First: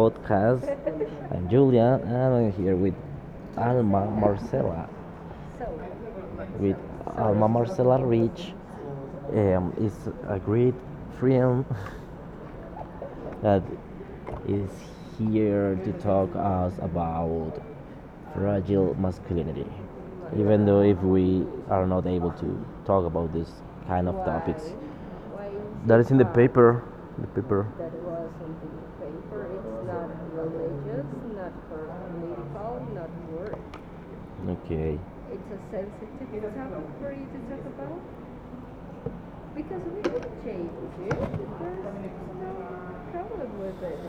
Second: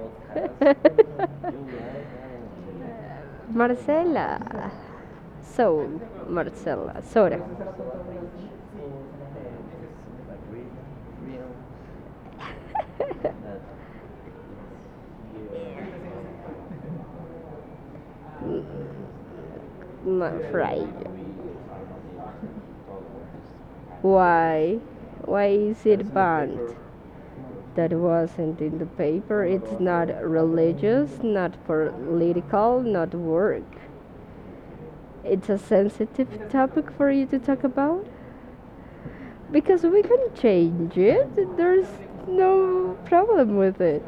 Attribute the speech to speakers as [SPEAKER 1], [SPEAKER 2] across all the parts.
[SPEAKER 1] podcast. I'm Julian, and I'm here with Alma
[SPEAKER 2] Marcela.
[SPEAKER 1] Marcela.
[SPEAKER 2] So,
[SPEAKER 1] With
[SPEAKER 2] Marcela, Sora.
[SPEAKER 1] Alma Marcela Rich, is a great friend that is here to talk us about fragile masculinity.
[SPEAKER 2] Not
[SPEAKER 1] Even though
[SPEAKER 2] right.
[SPEAKER 1] if we are not able to talk about this kind of topics, that is
[SPEAKER 2] Why? Why is it
[SPEAKER 1] in the
[SPEAKER 2] banned?
[SPEAKER 1] paper. The paper.
[SPEAKER 2] That wasn't in the paper.
[SPEAKER 1] For
[SPEAKER 2] It's
[SPEAKER 1] it's
[SPEAKER 2] not
[SPEAKER 1] not religious,
[SPEAKER 2] religious,
[SPEAKER 1] not
[SPEAKER 2] not political,
[SPEAKER 1] political.
[SPEAKER 2] not work.
[SPEAKER 1] Okay.
[SPEAKER 2] It's a sensitive topic for you to talk about because we can change it. There's no problem with it.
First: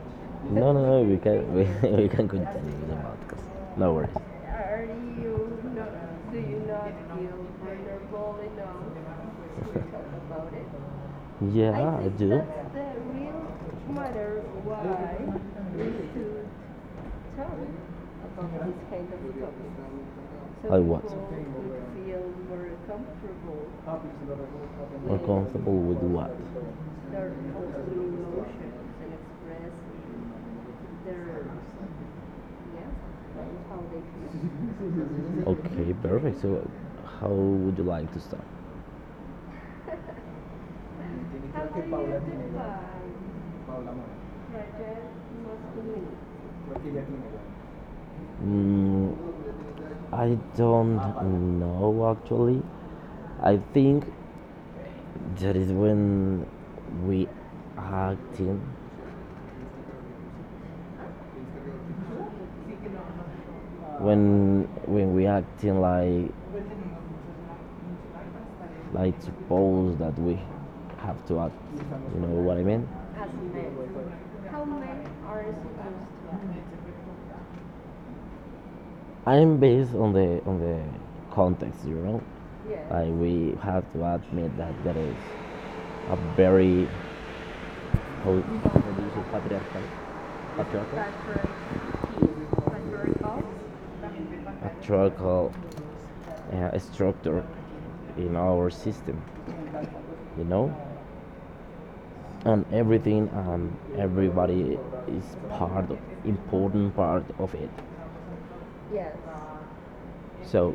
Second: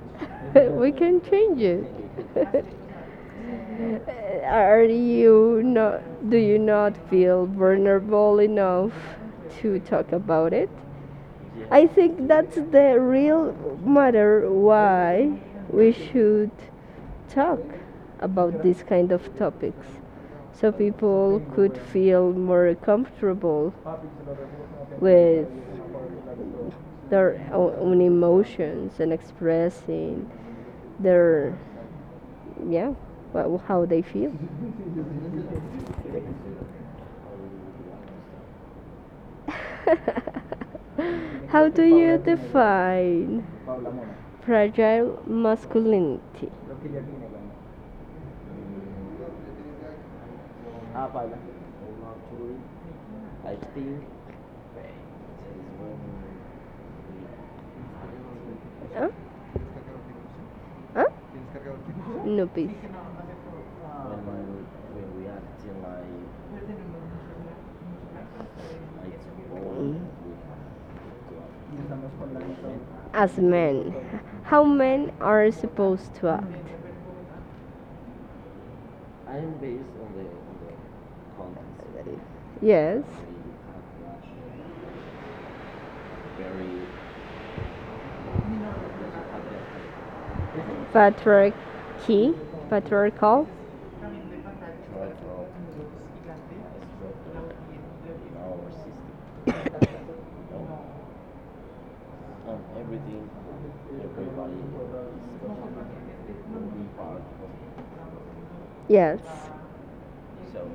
[SPEAKER 1] No, no,
[SPEAKER 2] We
[SPEAKER 1] no. We
[SPEAKER 2] can
[SPEAKER 1] can
[SPEAKER 2] change
[SPEAKER 1] we,
[SPEAKER 2] it.
[SPEAKER 1] we can continue with the podcast. No worries.
[SPEAKER 2] Are you not? Do you not feel vulnerable enough to talk about it?
[SPEAKER 1] Yeah,
[SPEAKER 2] I
[SPEAKER 1] I
[SPEAKER 2] think
[SPEAKER 1] do.
[SPEAKER 2] that's the real matter why we should talk about these kind of topics so
[SPEAKER 1] I what?
[SPEAKER 2] people could feel more comfortable
[SPEAKER 1] Or
[SPEAKER 2] with
[SPEAKER 1] comfortable with what? their
[SPEAKER 2] their own emotions and expressing
[SPEAKER 1] their
[SPEAKER 2] their yeah how they feel.
[SPEAKER 1] Okay, perfect. So, how would you like to start?
[SPEAKER 2] How do you define fragile masculinity?
[SPEAKER 1] Mm, I don't know actually. I think that is when we acting,
[SPEAKER 2] Huh? Huh? No, please.
[SPEAKER 1] when we acting like suppose that we have to act. You know what I mean?
[SPEAKER 2] As men, how men are supposed to act.
[SPEAKER 1] I'm based on the context, you know. Yeah.
[SPEAKER 2] Yes.
[SPEAKER 1] Like we have to admit that there is a very how do you say patriarchal
[SPEAKER 2] Patriarchy.
[SPEAKER 1] patriarchal.
[SPEAKER 2] Patriarchal.
[SPEAKER 1] Patriarchal structure in our system, you know. And everything and everybody is part of, important part of it.
[SPEAKER 2] Yes.
[SPEAKER 1] So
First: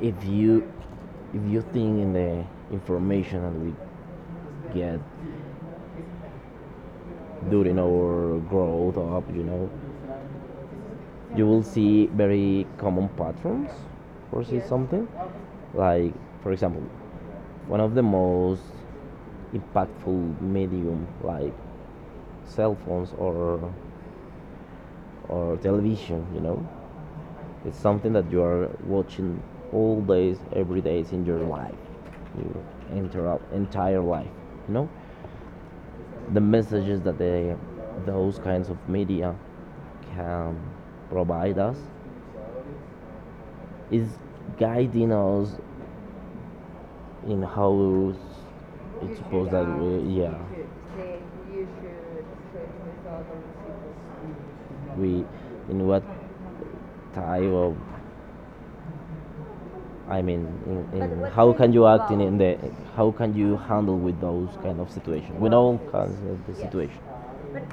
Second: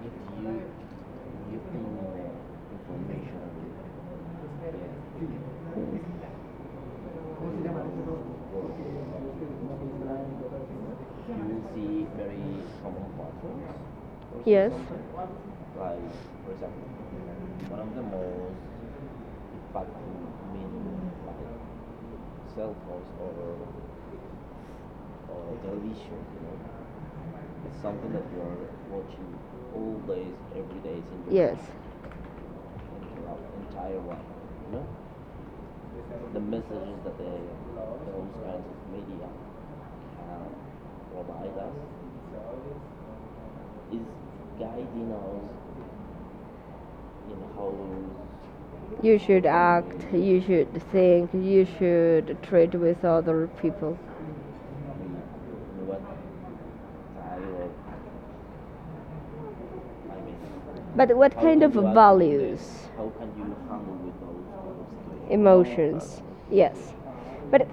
[SPEAKER 1] if you if you think in the information that we get during our growth up, you know, you will see very common patterns or see
[SPEAKER 2] Yes.
[SPEAKER 1] something like, for example, one of the most impactful medium like cell phones or television, you know. It's something that you are watching all days, every days in your
[SPEAKER 2] Yes.
[SPEAKER 1] life, your entire life. You know, the messages that they, those kinds of media, can provide us is guiding us in how it's
[SPEAKER 2] You should
[SPEAKER 1] supposed that we,
[SPEAKER 2] act,
[SPEAKER 1] yeah,
[SPEAKER 2] you should think, you should treat with other people.
[SPEAKER 1] we in what type of I mean,
[SPEAKER 2] But
[SPEAKER 1] in
[SPEAKER 2] what
[SPEAKER 1] how
[SPEAKER 2] kind
[SPEAKER 1] can
[SPEAKER 2] of
[SPEAKER 1] you act in the
[SPEAKER 2] values?
[SPEAKER 1] how can you handle with those kind of situations? With all kinds
[SPEAKER 2] Emotions.
[SPEAKER 1] of the Yes.
[SPEAKER 2] Yes.
[SPEAKER 1] situation. But
[SPEAKER 2] But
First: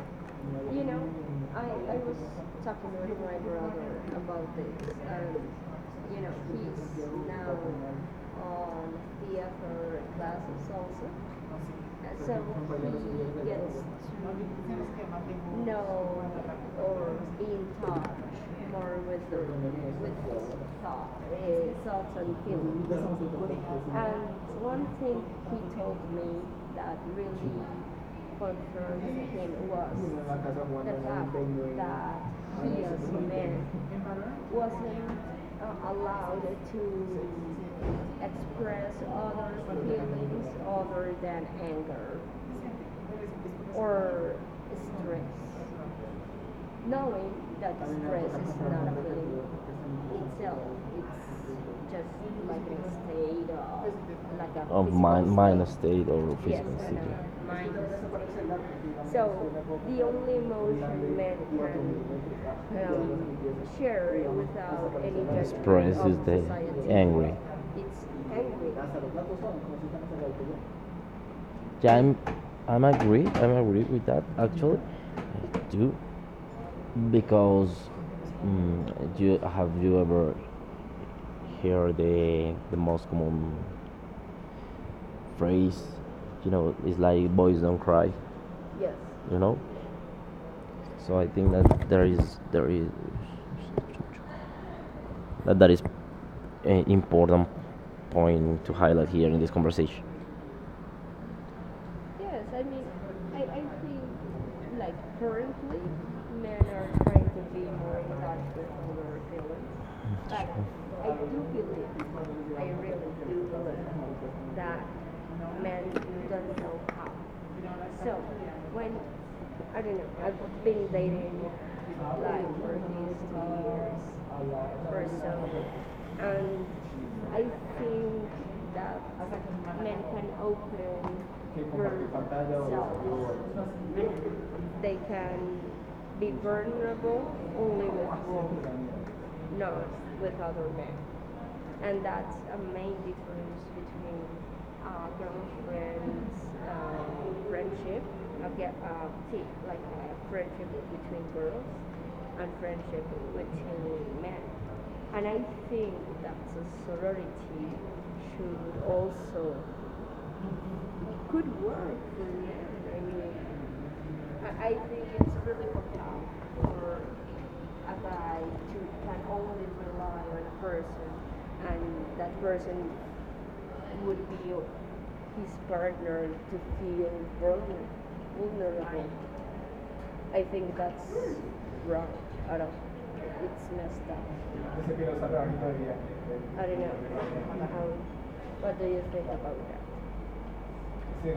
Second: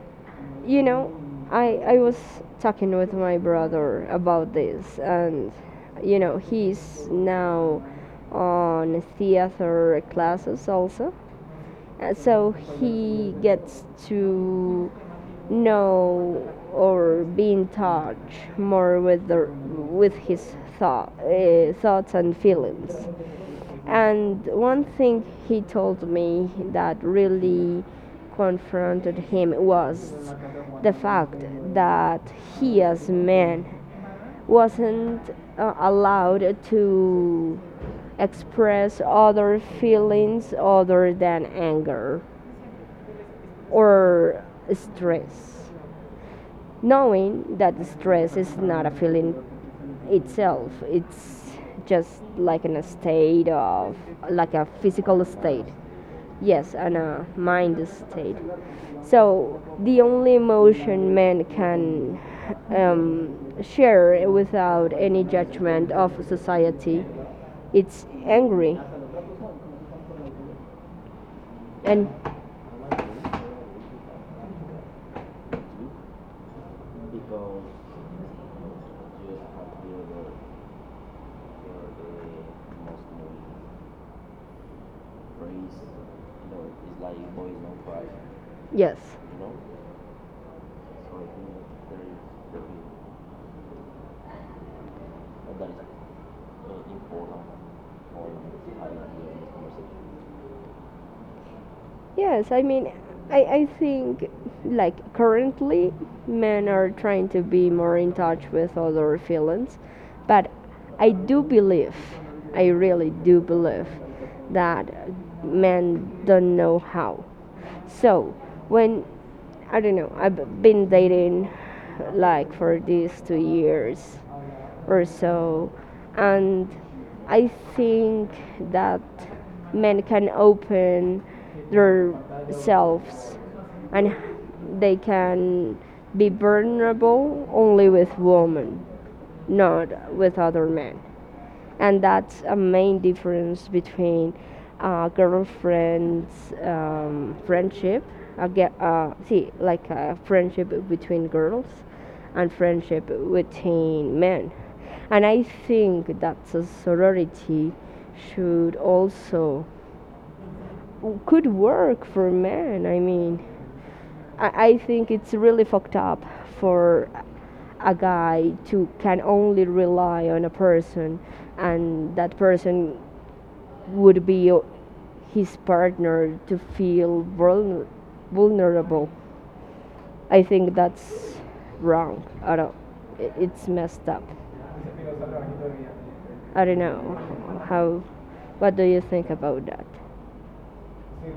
[SPEAKER 1] you
[SPEAKER 2] you
[SPEAKER 1] know,
[SPEAKER 2] know,
[SPEAKER 1] I
[SPEAKER 2] I was talking with my brother about this and he's now on theater classes also. So he gets to know or be in touch more with the with his thought, thoughts and feelings. And one thing he told me that really confronted him
[SPEAKER 1] us
[SPEAKER 2] was
[SPEAKER 1] that that heals men. Women
[SPEAKER 2] the
[SPEAKER 1] express
[SPEAKER 2] fact
[SPEAKER 1] feelings
[SPEAKER 2] that he, as a man,
[SPEAKER 1] or
[SPEAKER 2] wasn't allowed to
[SPEAKER 1] stress.
[SPEAKER 2] express other
[SPEAKER 1] But stress
[SPEAKER 2] feelings other than anger or stress, knowing
[SPEAKER 1] is
[SPEAKER 2] that
[SPEAKER 1] not
[SPEAKER 2] stress is not a
[SPEAKER 1] a
[SPEAKER 2] feeling
[SPEAKER 1] feeling
[SPEAKER 2] itself,
[SPEAKER 1] itself.
[SPEAKER 2] it's
[SPEAKER 1] It's
[SPEAKER 2] just
[SPEAKER 1] just like
[SPEAKER 2] like in a
[SPEAKER 1] a
[SPEAKER 2] state
[SPEAKER 1] state
[SPEAKER 2] of,
[SPEAKER 1] of
[SPEAKER 2] like
[SPEAKER 1] like a
[SPEAKER 2] a
[SPEAKER 1] Of
[SPEAKER 2] physical
[SPEAKER 1] mind,
[SPEAKER 2] state.
[SPEAKER 1] mind state. Or Yes, physical
[SPEAKER 2] Yes,
[SPEAKER 1] like state.
[SPEAKER 2] and a
[SPEAKER 1] A
[SPEAKER 2] mind state.
[SPEAKER 1] mind state.
[SPEAKER 2] So the
[SPEAKER 1] So
[SPEAKER 2] only
[SPEAKER 1] these
[SPEAKER 2] emotion
[SPEAKER 1] men
[SPEAKER 2] man can
[SPEAKER 1] can
[SPEAKER 2] share
[SPEAKER 1] any
[SPEAKER 2] without any
[SPEAKER 1] judgment
[SPEAKER 2] judgment of
[SPEAKER 1] is the
[SPEAKER 2] society,
[SPEAKER 1] angry. It's
[SPEAKER 2] it's
[SPEAKER 1] angry.
[SPEAKER 2] angry,
[SPEAKER 1] Yeah,
[SPEAKER 2] and
[SPEAKER 1] I'm agree. I'm agree with that. Actually, I do because you have you ever hear the most common phrase? You know, it's like boys don't cry.
[SPEAKER 2] yes,
[SPEAKER 1] You know, so I think that there is that that is an important point to highlight here in this conversation.
[SPEAKER 2] yes, I mean, I,
[SPEAKER 1] like
[SPEAKER 2] I think like currently men are trying to be more in touch with other feelings,
[SPEAKER 1] like
[SPEAKER 2] but
[SPEAKER 1] I,
[SPEAKER 2] I do believe, I really do believe that men don't know how. So
[SPEAKER 1] so
[SPEAKER 2] when I don't know, I've been
[SPEAKER 1] like
[SPEAKER 2] dating like for these 2 years or so.
[SPEAKER 1] so
[SPEAKER 2] And I think
[SPEAKER 1] things that
[SPEAKER 2] that
[SPEAKER 1] men
[SPEAKER 2] men
[SPEAKER 1] can
[SPEAKER 2] can
[SPEAKER 1] open
[SPEAKER 2] open
[SPEAKER 1] que themselves.
[SPEAKER 2] themselves, and they
[SPEAKER 1] They can
[SPEAKER 2] can be
[SPEAKER 1] be vulnerable
[SPEAKER 2] vulnerable
[SPEAKER 1] only
[SPEAKER 2] only with
[SPEAKER 1] with
[SPEAKER 2] women,
[SPEAKER 1] women, not
[SPEAKER 2] not
[SPEAKER 1] with
[SPEAKER 2] with
[SPEAKER 1] other
[SPEAKER 2] other
[SPEAKER 1] men.
[SPEAKER 2] men. And
[SPEAKER 1] And that's
[SPEAKER 2] that's a
[SPEAKER 1] a main
[SPEAKER 2] main
[SPEAKER 1] difference
[SPEAKER 2] difference
[SPEAKER 1] between
[SPEAKER 2] between girlfriends
[SPEAKER 1] girlfriends friendship
[SPEAKER 2] friendship. I
[SPEAKER 1] okay
[SPEAKER 2] get
[SPEAKER 1] see,
[SPEAKER 2] see
[SPEAKER 1] like
[SPEAKER 2] like a
[SPEAKER 1] friendship
[SPEAKER 2] friendship
[SPEAKER 1] between
[SPEAKER 2] between
[SPEAKER 1] girls
[SPEAKER 2] girls
[SPEAKER 1] and
[SPEAKER 2] and
[SPEAKER 1] friendship
[SPEAKER 2] friendship between
[SPEAKER 1] between men.
[SPEAKER 2] men. And
[SPEAKER 1] And I
[SPEAKER 2] I
[SPEAKER 1] think
[SPEAKER 2] think
[SPEAKER 1] that
[SPEAKER 2] that
[SPEAKER 1] the
[SPEAKER 2] a
[SPEAKER 1] sorority
[SPEAKER 2] sorority should
[SPEAKER 1] should also
[SPEAKER 2] also could
[SPEAKER 1] could work
[SPEAKER 2] work for
[SPEAKER 1] for
[SPEAKER 2] men. I mean, I think it's really fucked up for a guy to can only rely on a person and that person would be his partner to feel vulnerable.
[SPEAKER 1] I
[SPEAKER 2] I think that's wrong. I
[SPEAKER 1] Ahora.
[SPEAKER 2] don't. It's messed
[SPEAKER 1] That's
[SPEAKER 2] up. I don't know how. What do you think about that?
[SPEAKER 1] Sí,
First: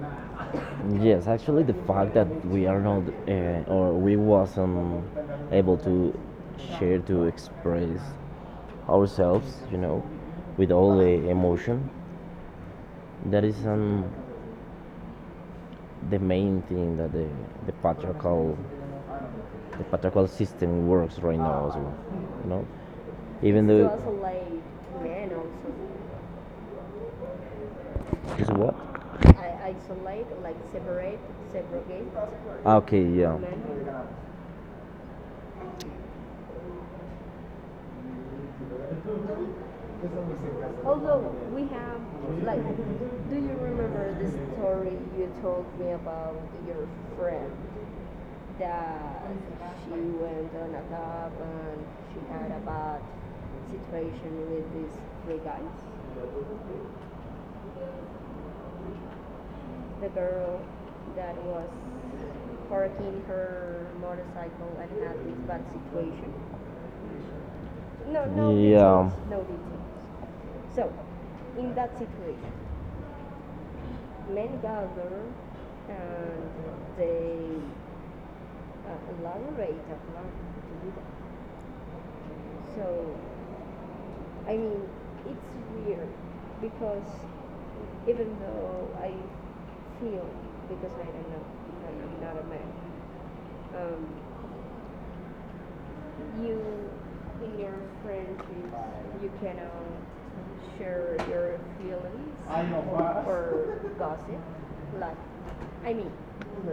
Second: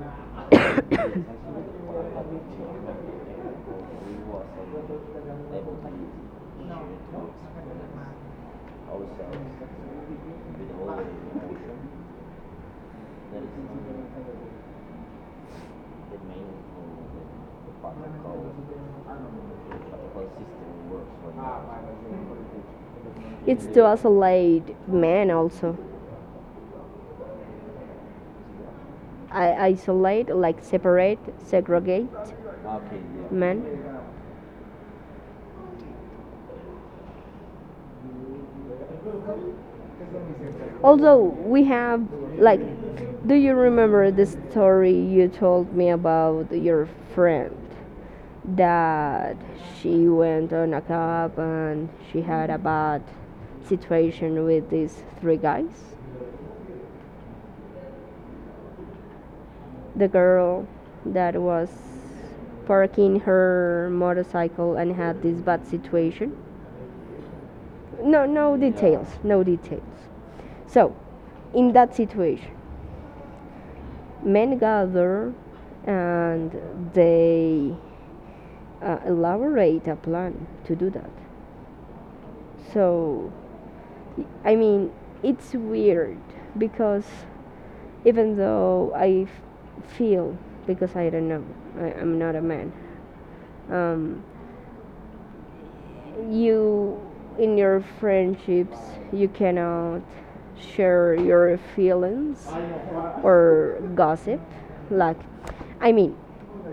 [SPEAKER 1] Nah. Yes, actually, the fact that we are not or we wasn't able to share to express ourselves, you know, with all the emotion, that is the main thing that the patriarchal the patriarchal system works right now as well, you know.
[SPEAKER 2] It's
[SPEAKER 1] Even
[SPEAKER 2] to
[SPEAKER 1] though was
[SPEAKER 2] isolate men also.
[SPEAKER 1] it's what?
[SPEAKER 2] I isolate, like separate, segregate
[SPEAKER 1] Okay, yeah.
[SPEAKER 2] men. Although
[SPEAKER 1] Although we
[SPEAKER 2] we
[SPEAKER 1] have,
[SPEAKER 2] have, like,
[SPEAKER 1] like,
[SPEAKER 2] do
[SPEAKER 1] do
[SPEAKER 2] you
[SPEAKER 1] you
[SPEAKER 2] remember
[SPEAKER 1] know
[SPEAKER 2] the
[SPEAKER 1] the
[SPEAKER 2] story
[SPEAKER 1] story
[SPEAKER 2] you
[SPEAKER 1] told
[SPEAKER 2] told me about
[SPEAKER 1] to your
[SPEAKER 2] your
[SPEAKER 1] friend?
[SPEAKER 2] friend? That
[SPEAKER 1] That she
[SPEAKER 2] she went
[SPEAKER 1] went
[SPEAKER 2] on
[SPEAKER 1] on
[SPEAKER 2] a
[SPEAKER 1] a tub
[SPEAKER 2] club
[SPEAKER 1] and
[SPEAKER 2] and
[SPEAKER 1] she
[SPEAKER 2] she had
[SPEAKER 1] had
[SPEAKER 2] a
[SPEAKER 1] a bad
[SPEAKER 2] bad
[SPEAKER 1] situation
[SPEAKER 2] situation with
[SPEAKER 1] with
[SPEAKER 2] these three
[SPEAKER 1] this.
[SPEAKER 2] guys. The
[SPEAKER 1] The girl
[SPEAKER 2] girl that
[SPEAKER 1] was
[SPEAKER 2] was parking
[SPEAKER 1] working
[SPEAKER 2] her motorcycle and
[SPEAKER 1] and had
[SPEAKER 2] had this bad
[SPEAKER 1] this situation.
[SPEAKER 2] situation. No,
[SPEAKER 1] No, no
[SPEAKER 2] no
[SPEAKER 1] Yeah.
[SPEAKER 2] details,
[SPEAKER 1] details. No
[SPEAKER 2] no details.
[SPEAKER 1] details.
[SPEAKER 2] So,
[SPEAKER 1] So,
[SPEAKER 2] in that situation, men
[SPEAKER 1] in gather
[SPEAKER 2] gather
[SPEAKER 1] and
[SPEAKER 2] and
[SPEAKER 1] they
[SPEAKER 2] they elaborate a
[SPEAKER 1] attack.
[SPEAKER 2] plan to do that.
[SPEAKER 1] So
[SPEAKER 2] So, I mean, it's weird
[SPEAKER 1] it's
[SPEAKER 2] because
[SPEAKER 1] because if
[SPEAKER 2] even though
[SPEAKER 1] you
[SPEAKER 2] feel because
[SPEAKER 1] feel
[SPEAKER 2] I don't know,
[SPEAKER 1] become
[SPEAKER 2] I'm
[SPEAKER 1] become
[SPEAKER 2] not a man. Um,
[SPEAKER 1] um
[SPEAKER 2] you in
[SPEAKER 1] you
[SPEAKER 2] your friendships, you cannot share
[SPEAKER 1] share your
[SPEAKER 2] your feelings
[SPEAKER 1] I
[SPEAKER 2] or
[SPEAKER 1] or gossip
[SPEAKER 2] gossip.
[SPEAKER 1] like
[SPEAKER 2] Like, I mean,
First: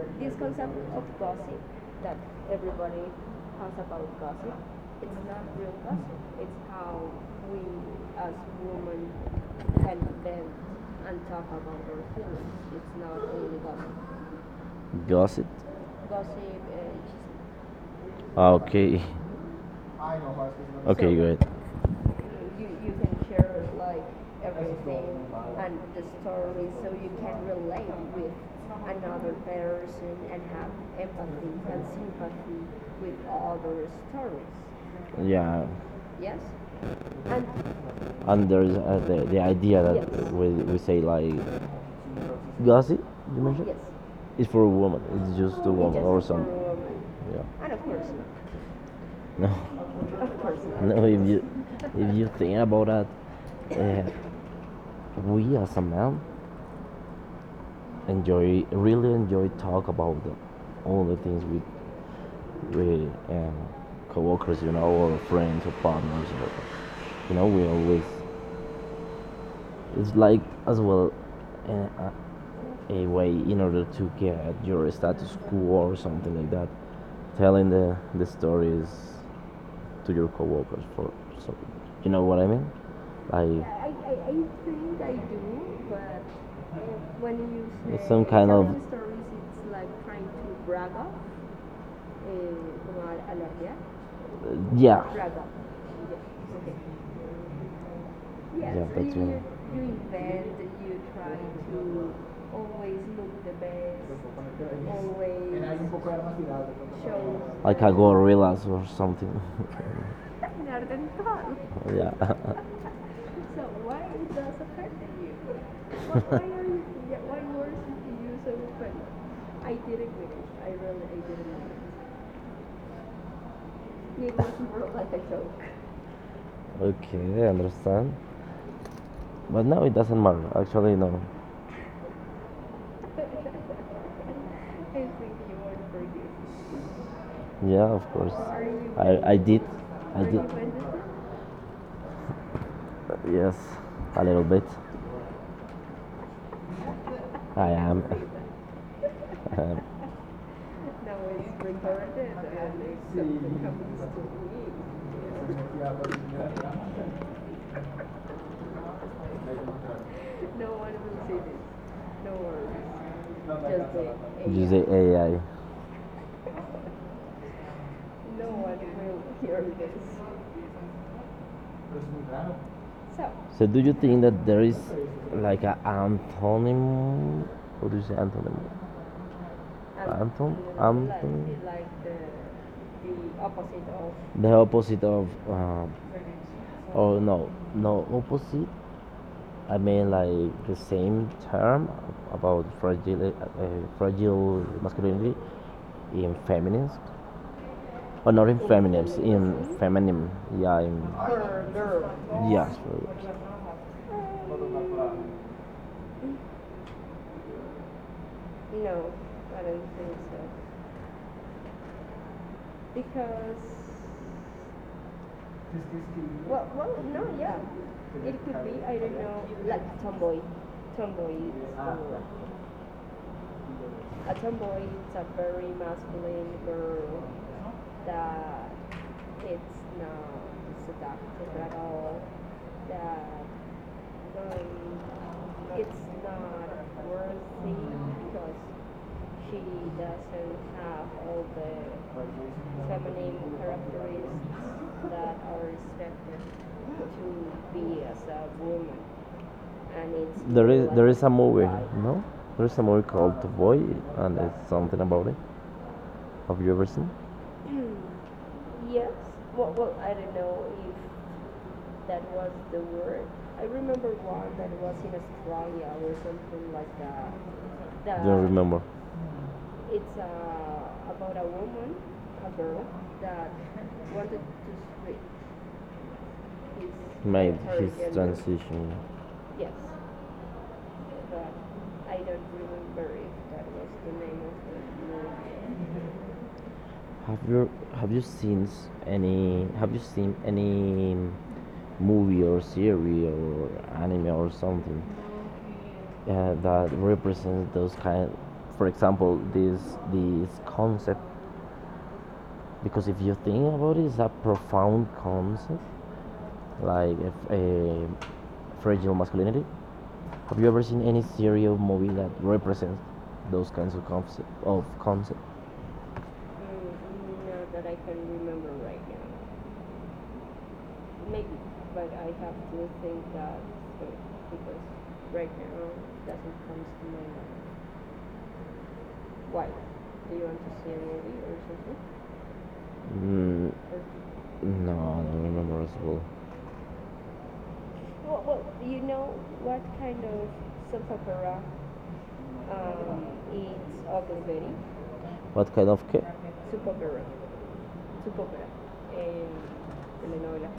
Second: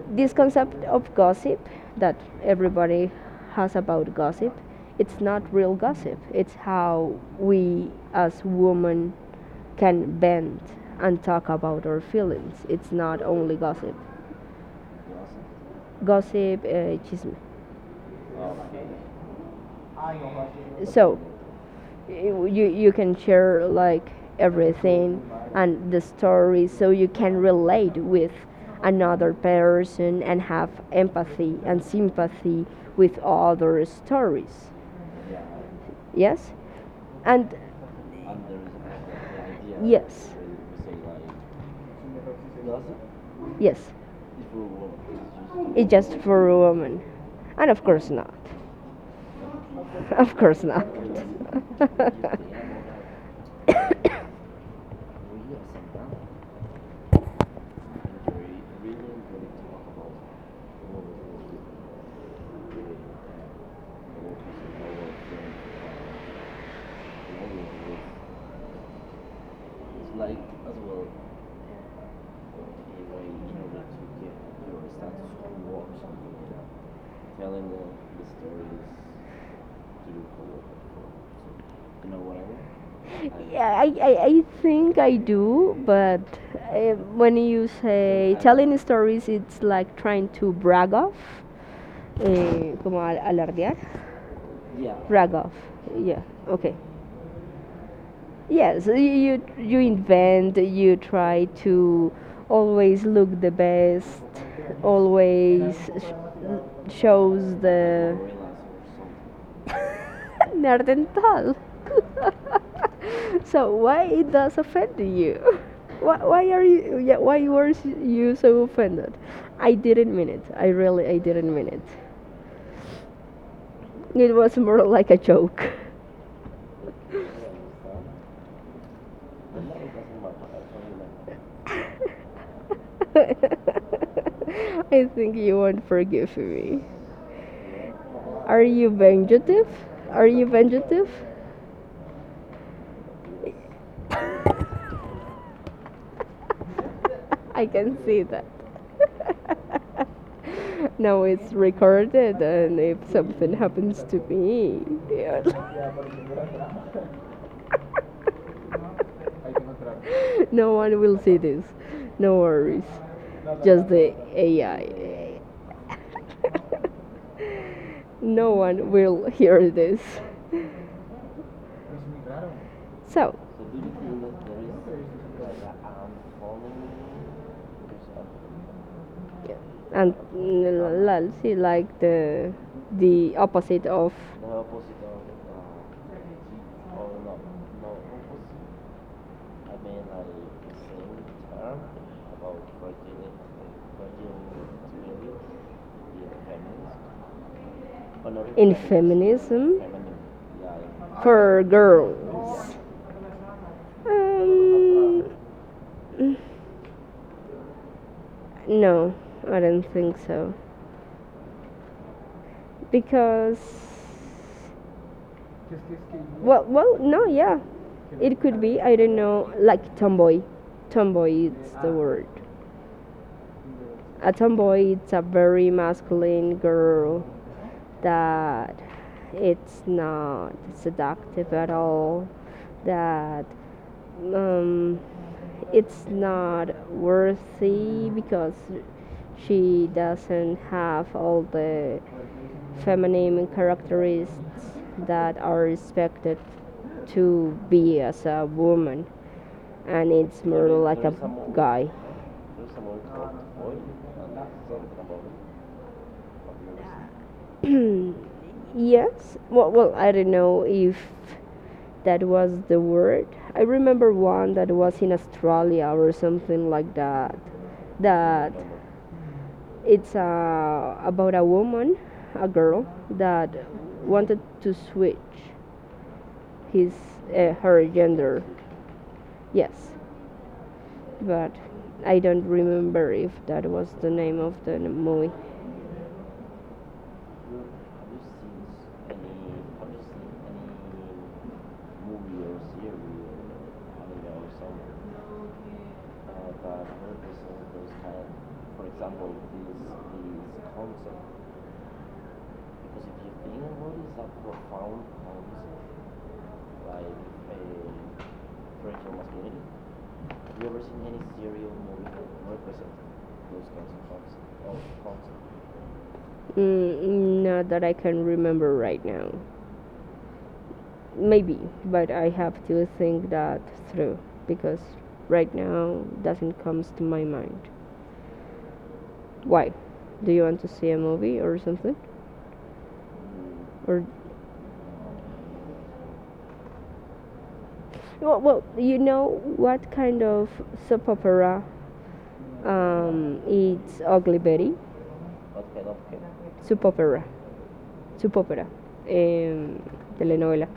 [SPEAKER 2] this
[SPEAKER 1] this concept
[SPEAKER 2] concept
[SPEAKER 1] of
[SPEAKER 2] of gossip that everybody has about gossip, it's not real
[SPEAKER 1] gossip. It's we are
[SPEAKER 2] gossip. It's how we as women
[SPEAKER 1] supposed to
[SPEAKER 2] can
[SPEAKER 1] help them
[SPEAKER 2] bend
[SPEAKER 1] understand
[SPEAKER 2] and talk about our feelings. It's
[SPEAKER 1] it's not
[SPEAKER 2] not only
[SPEAKER 1] only
[SPEAKER 2] gossip.
[SPEAKER 1] gossip. Got
[SPEAKER 2] Gossip,
[SPEAKER 1] it?
[SPEAKER 2] chisme.
[SPEAKER 1] Okay. Okay,
[SPEAKER 2] So
[SPEAKER 1] go ahead. You
[SPEAKER 2] you can
[SPEAKER 1] can share and
[SPEAKER 2] share like everything and the story, so you can
[SPEAKER 1] stay
[SPEAKER 2] relate with
[SPEAKER 1] with another
[SPEAKER 2] another person and
[SPEAKER 1] have
[SPEAKER 2] have
[SPEAKER 1] empathy
[SPEAKER 2] empathy
[SPEAKER 1] and
[SPEAKER 2] and
[SPEAKER 1] sympathy
[SPEAKER 2] sympathy
[SPEAKER 1] with
[SPEAKER 2] with
[SPEAKER 1] all
[SPEAKER 2] other
[SPEAKER 1] the stories.
[SPEAKER 2] stories.
[SPEAKER 1] Yeah. Yes?
[SPEAKER 2] Yes,
[SPEAKER 1] And
[SPEAKER 2] and
[SPEAKER 1] And there's the idea that
[SPEAKER 2] yes,
[SPEAKER 1] Yes. We say like Gossip, you mentioned? Yes.
[SPEAKER 2] yes.
[SPEAKER 1] It's for a woman. It's just a
[SPEAKER 2] It's
[SPEAKER 1] woman Just
[SPEAKER 2] just
[SPEAKER 1] or
[SPEAKER 2] for a
[SPEAKER 1] something.
[SPEAKER 2] woman,
[SPEAKER 1] Women. Yeah.
[SPEAKER 2] and
[SPEAKER 1] And of
[SPEAKER 2] of
[SPEAKER 1] course,
[SPEAKER 2] course not.
[SPEAKER 1] No,
[SPEAKER 2] Of course not.
[SPEAKER 1] no. If you think about that, uh, we as a man enjoy really enjoy talk about the, all the things with coworkers, you know, or friends or partners. Or, you know, we always it's like as well. Uh, uh, a way in order to get your status quo or something like that. Telling the stories to your coworkers for so you know what I mean?
[SPEAKER 2] Yeah,
[SPEAKER 1] Like
[SPEAKER 2] I think I do,
[SPEAKER 1] Uh,
[SPEAKER 2] but
[SPEAKER 1] when
[SPEAKER 2] when you
[SPEAKER 1] It's some
[SPEAKER 2] say
[SPEAKER 1] kind of-
[SPEAKER 2] telling stories, it's
[SPEAKER 1] it's like
[SPEAKER 2] like
[SPEAKER 1] trying
[SPEAKER 2] trying to
[SPEAKER 1] to
[SPEAKER 2] brag off. Eh, como
[SPEAKER 1] tell, eh,
[SPEAKER 2] alardear.
[SPEAKER 1] yeah, Yeah,
[SPEAKER 2] Brag off. Yeah,
[SPEAKER 1] okay.
[SPEAKER 2] okay.
[SPEAKER 1] Yeah, yeah,
[SPEAKER 2] Yes,
[SPEAKER 1] but really
[SPEAKER 2] you
[SPEAKER 1] you
[SPEAKER 2] invent, you try to always look the best, always shows
[SPEAKER 1] know, like a
[SPEAKER 2] the
[SPEAKER 1] gorillas or something. fun.
[SPEAKER 2] Nerdental.
[SPEAKER 1] Yeah.
[SPEAKER 2] So why it does offend you? Why are you? Yeah, why were you so offended? I didn't mean it. I really, I didn't mean it. It was more like a joke.
[SPEAKER 1] Okay, I understand. But now it doesn't matter. Actually, no.
[SPEAKER 2] I think you won't forgive me.
[SPEAKER 1] Yeah, of course.
[SPEAKER 2] Are you
[SPEAKER 1] I did.
[SPEAKER 2] vengative?
[SPEAKER 1] I
[SPEAKER 2] Are you
[SPEAKER 1] did.
[SPEAKER 2] vengative?
[SPEAKER 1] Yes, a little bit.
[SPEAKER 2] I
[SPEAKER 1] I
[SPEAKER 2] can
[SPEAKER 1] am.
[SPEAKER 2] see that.
[SPEAKER 1] Um,
[SPEAKER 2] Now it's recorded, and if something
[SPEAKER 1] just
[SPEAKER 2] happens to me, no one will see this. No worries. Just the
[SPEAKER 1] you say AI.
[SPEAKER 2] AI.
[SPEAKER 1] No
[SPEAKER 2] No
[SPEAKER 1] one
[SPEAKER 2] one
[SPEAKER 1] will
[SPEAKER 2] will
[SPEAKER 1] hear
[SPEAKER 2] hear
[SPEAKER 1] this?
[SPEAKER 2] this.
[SPEAKER 1] So,
[SPEAKER 2] So,
[SPEAKER 1] so do you think that there is like an antonym? What do you say antonym?
[SPEAKER 2] and
[SPEAKER 1] Anton?
[SPEAKER 2] Lal,
[SPEAKER 1] Anton?
[SPEAKER 2] she like the opposite of
[SPEAKER 1] The opposite of oh no no opposite. I mean like the same term about fragile fragile masculinity in feminines or oh, not in
[SPEAKER 2] in
[SPEAKER 1] feminines in
[SPEAKER 2] feminism
[SPEAKER 1] feminine yeah in,
[SPEAKER 2] for girls.
[SPEAKER 1] yes.
[SPEAKER 2] Um, no, I don't think so. Because well
[SPEAKER 1] Well,
[SPEAKER 2] well no
[SPEAKER 1] yeah.
[SPEAKER 2] yeah it could be, I don't know, like
[SPEAKER 1] Tomboy.
[SPEAKER 2] tomboy. Tomboy is the word. A
[SPEAKER 1] A
[SPEAKER 2] tomboy,
[SPEAKER 1] tomboy
[SPEAKER 2] it's
[SPEAKER 1] is
[SPEAKER 2] a
[SPEAKER 1] a very
[SPEAKER 2] very masculine
[SPEAKER 1] masculine girl
[SPEAKER 2] girl
[SPEAKER 1] that
[SPEAKER 2] that
[SPEAKER 1] is
[SPEAKER 2] it's not seductive at
[SPEAKER 1] seductive,
[SPEAKER 2] all,
[SPEAKER 1] that
[SPEAKER 2] that um,
[SPEAKER 1] is
[SPEAKER 2] it's not
[SPEAKER 1] not
[SPEAKER 2] worthy
[SPEAKER 1] seen
[SPEAKER 2] because
[SPEAKER 1] because she
[SPEAKER 2] she
[SPEAKER 1] has
[SPEAKER 2] doesn't have all the
[SPEAKER 1] characteristics
[SPEAKER 2] feminine characteristics
[SPEAKER 1] that
[SPEAKER 2] that are
[SPEAKER 1] are
[SPEAKER 2] expected
[SPEAKER 1] expected
[SPEAKER 2] to
[SPEAKER 1] to be
[SPEAKER 2] be
[SPEAKER 1] a
[SPEAKER 2] as a woman,
[SPEAKER 1] and
[SPEAKER 2] and
[SPEAKER 1] it's
[SPEAKER 2] it's more like
[SPEAKER 1] There
[SPEAKER 2] a
[SPEAKER 1] is more like a movie,
[SPEAKER 2] guy.
[SPEAKER 1] no? There is a movie called The Boy, and it's something about it. Have you ever seen?
[SPEAKER 2] Yes, well I don't know if that was the word. I remember one that was in Australia or something like that
[SPEAKER 1] I don't the
[SPEAKER 2] that
[SPEAKER 1] remember.
[SPEAKER 2] it's about a woman, a girl that wanted to switch his
[SPEAKER 1] Made
[SPEAKER 2] her
[SPEAKER 1] his
[SPEAKER 2] gender.
[SPEAKER 1] transition.
[SPEAKER 2] Yes, but I don't remember if that was the name of the movie.
[SPEAKER 1] Have you seen any have you seen any movie or series or anime or something that represents those kind for example this concept because if you think about it it's a profound concept like if a fragile masculinity have you ever seen any series or movie that represents those kinds of concept
[SPEAKER 2] Mm, not that I can remember right now. Maybe, but I have to think
[SPEAKER 1] that,
[SPEAKER 2] that through because
[SPEAKER 1] because
[SPEAKER 2] right now doesn't
[SPEAKER 1] Want
[SPEAKER 2] comes to my mind. Why? Do you want to
[SPEAKER 1] to
[SPEAKER 2] see
[SPEAKER 1] see
[SPEAKER 2] a
[SPEAKER 1] a movie
[SPEAKER 2] movie
[SPEAKER 1] or
[SPEAKER 2] or something?
[SPEAKER 1] something? Mm,
[SPEAKER 2] Or
[SPEAKER 1] no, I don't remember as well. Well, well,
[SPEAKER 2] well you
[SPEAKER 1] you know,
[SPEAKER 2] know what kind of soap opera?
[SPEAKER 1] um,
[SPEAKER 2] It's
[SPEAKER 1] it's
[SPEAKER 2] Ugly
[SPEAKER 1] August,
[SPEAKER 2] Betty,
[SPEAKER 1] What kind of cake?
[SPEAKER 2] soap opera, soap opera, um, telenovela.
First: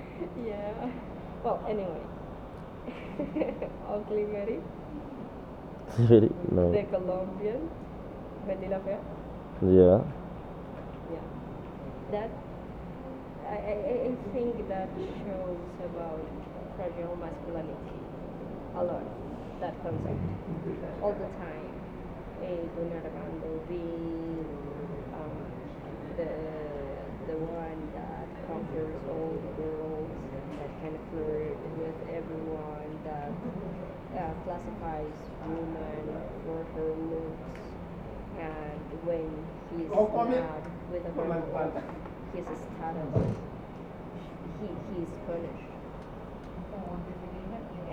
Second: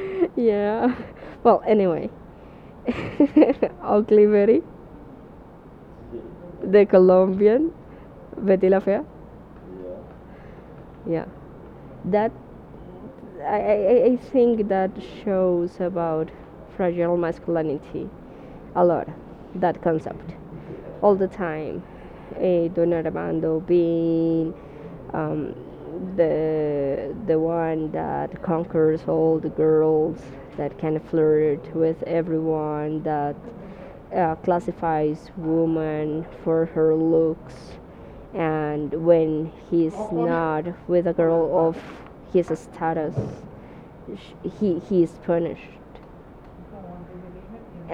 [SPEAKER 2] Yeah. Well, anyway, Ugly Berry,
[SPEAKER 1] No. The
[SPEAKER 2] the Colombian
[SPEAKER 1] Colombian,
[SPEAKER 2] Betty La
[SPEAKER 1] Vanilla
[SPEAKER 2] Fea.
[SPEAKER 1] Fair. Yeah.
[SPEAKER 2] Yeah.
[SPEAKER 1] Yeah,
[SPEAKER 2] That
[SPEAKER 1] that I, I, I-
[SPEAKER 2] think
[SPEAKER 1] think that
[SPEAKER 2] that
[SPEAKER 1] shows
[SPEAKER 2] shows about fragile masculinity
[SPEAKER 1] a
[SPEAKER 2] a
[SPEAKER 1] lot.
[SPEAKER 2] lot,
[SPEAKER 1] That
[SPEAKER 2] that
[SPEAKER 1] concept
[SPEAKER 2] concept.
[SPEAKER 1] all
[SPEAKER 2] All
[SPEAKER 1] the
[SPEAKER 2] the
[SPEAKER 1] time.
[SPEAKER 2] time. Eh, Don Armando being
[SPEAKER 1] Um,
[SPEAKER 2] um, the one that
[SPEAKER 1] that
[SPEAKER 2] conquers
[SPEAKER 1] confidence,
[SPEAKER 2] all the girls, that can
[SPEAKER 1] that
[SPEAKER 2] flirt with everyone, that classifies woman for her looks and when he's
[SPEAKER 1] Oh, come in.
[SPEAKER 2] not with a girl of his status he is punished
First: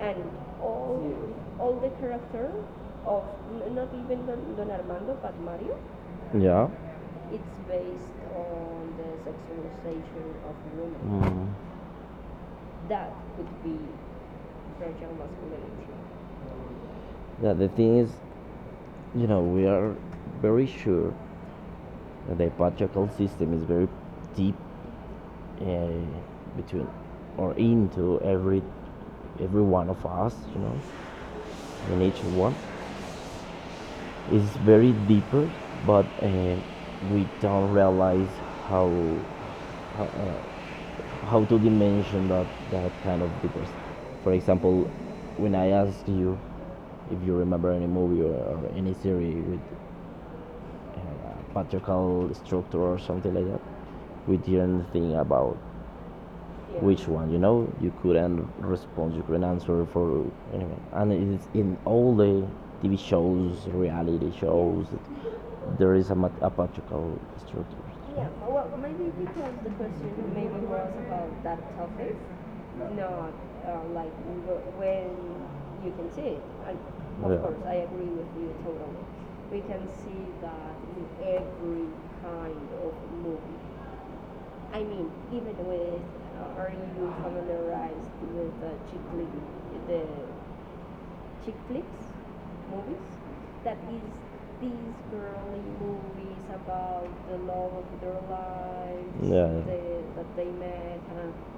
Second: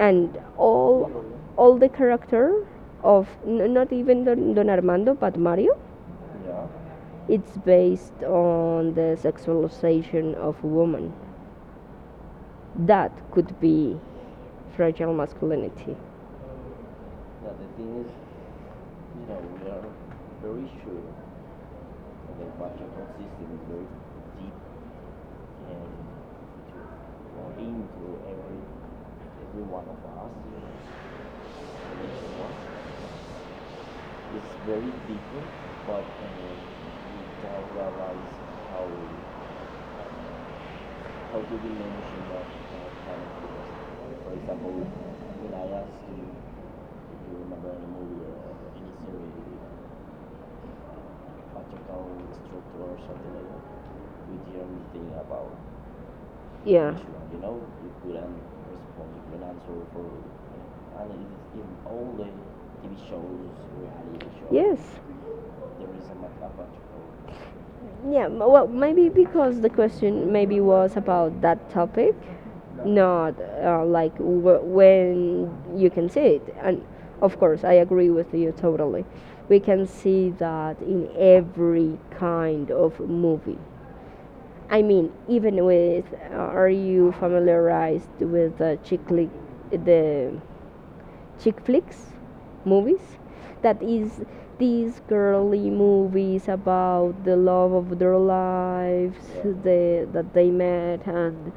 [SPEAKER 1] And
[SPEAKER 2] all
[SPEAKER 1] all
[SPEAKER 2] the character
[SPEAKER 1] of,
[SPEAKER 2] of
[SPEAKER 1] not
[SPEAKER 2] not even don Armando but Mario,
[SPEAKER 1] Yeah.
[SPEAKER 2] it's
[SPEAKER 1] It's
[SPEAKER 2] based on the sexualization of woman
[SPEAKER 1] Mm.
[SPEAKER 2] that could be fragile masculinity.
[SPEAKER 1] Yeah, the thing is, you know, we are very sure that the patriarchal system is very deep uh, between or into every one of us, you know, in each one. Is very deeper, but we don't realize how how, uh, how to dimension that that kind of deepness. For example, when I asked you if you remember any movie or any series with a patriarchal structure or something like that, we didn't think about
[SPEAKER 2] Yeah.
[SPEAKER 1] which one, you know. You couldn't respond, you couldn't answer for anyway, and it's in all the tv shows, reality
[SPEAKER 2] Yes.
[SPEAKER 1] shows that there is a, a particular structure.
[SPEAKER 2] Yeah. Well, maybe because the question maybe
[SPEAKER 1] Maybe was
[SPEAKER 2] was about
[SPEAKER 1] about
[SPEAKER 2] that topic, not like when you can see it. And
[SPEAKER 1] no.
[SPEAKER 2] of
[SPEAKER 1] Of
[SPEAKER 2] course,
[SPEAKER 1] Yeah.
[SPEAKER 2] I agree with you totally. We can see that in every kind of movie. I mean, even with uh, are you familiarized
[SPEAKER 1] authorized
[SPEAKER 2] with the chick flick,
[SPEAKER 1] charity.
[SPEAKER 2] the chick flicks movies that is these
[SPEAKER 1] It's
[SPEAKER 2] girly movies about
[SPEAKER 1] about
[SPEAKER 2] the love of their
[SPEAKER 1] Yeah. They he's obsessed with lyrics.
[SPEAKER 2] lives, the, that they met and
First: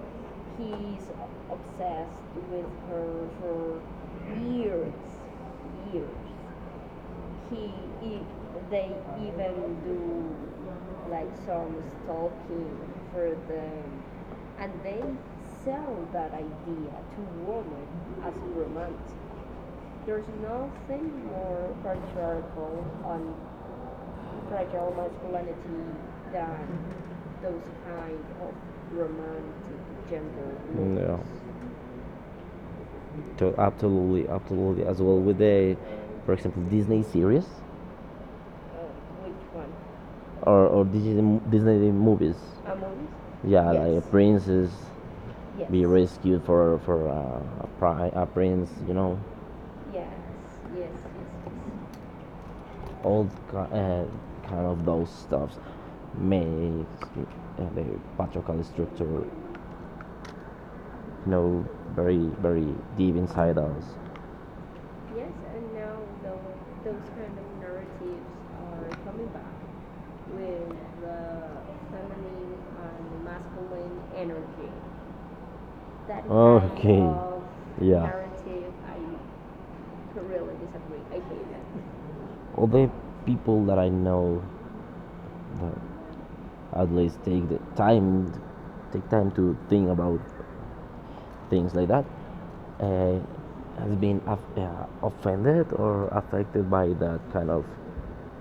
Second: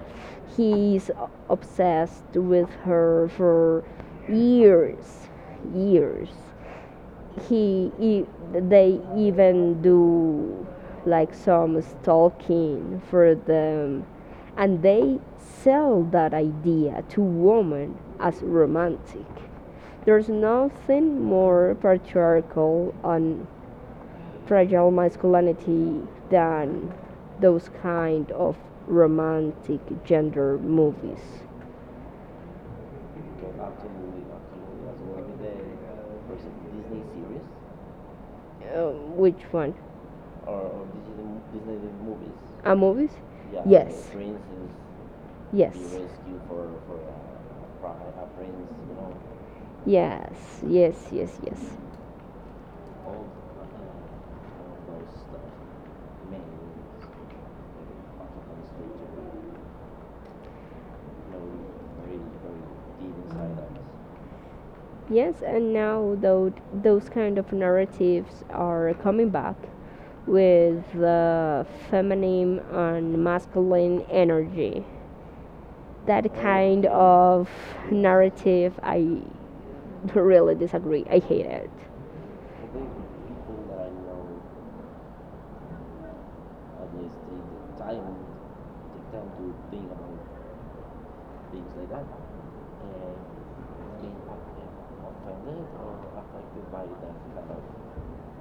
[SPEAKER 2] he's obsessed with her for years years he they
[SPEAKER 1] He will
[SPEAKER 2] even
[SPEAKER 1] do
[SPEAKER 2] do like some
[SPEAKER 1] lectures talking
[SPEAKER 2] stalking for them, and they sell that idea to women
[SPEAKER 1] as
[SPEAKER 2] as
[SPEAKER 1] wrote.
[SPEAKER 2] romantic. There's nothing more
[SPEAKER 1] So
[SPEAKER 2] patriarchal
[SPEAKER 1] on
[SPEAKER 2] and fragile masculinity than
[SPEAKER 1] um, those
[SPEAKER 2] those
[SPEAKER 1] kind
[SPEAKER 2] kind
[SPEAKER 1] of
[SPEAKER 2] of
[SPEAKER 1] romantic
[SPEAKER 2] romantic
[SPEAKER 1] gender
[SPEAKER 2] gender
[SPEAKER 1] movies. Yeah.
[SPEAKER 2] movies.
[SPEAKER 1] So absolutely, absolutely. As well with the, for example, Disney series
[SPEAKER 2] Uh, which one?
[SPEAKER 1] One. Or Disney, Disney movies. A
[SPEAKER 2] A
[SPEAKER 1] movie.
[SPEAKER 2] movies? Yeah.
[SPEAKER 1] Yeah, Yes. like a Yes.
[SPEAKER 2] Yes.
[SPEAKER 1] princess Yes. be
[SPEAKER 2] Yes.
[SPEAKER 1] rescued for a, a prince, you know, Yes.
[SPEAKER 2] Yes,
[SPEAKER 1] Yes,
[SPEAKER 2] yes,
[SPEAKER 1] yes,
[SPEAKER 2] yes, yes.
[SPEAKER 1] yes. All kind of those stuffs makes the patriarchal structure, you know, very deep inside us.
[SPEAKER 2] Yes, and now though those kind of narratives
[SPEAKER 1] Yes.
[SPEAKER 2] are coming back with feminine and masculine energy. That kind
[SPEAKER 1] Okay. Well,
[SPEAKER 2] of
[SPEAKER 1] Yeah.
[SPEAKER 2] narrative, I really disagree. I hate it.
[SPEAKER 1] All the people that I know that at least take the time take time to think about things like that uh, has been offended or affected by that kind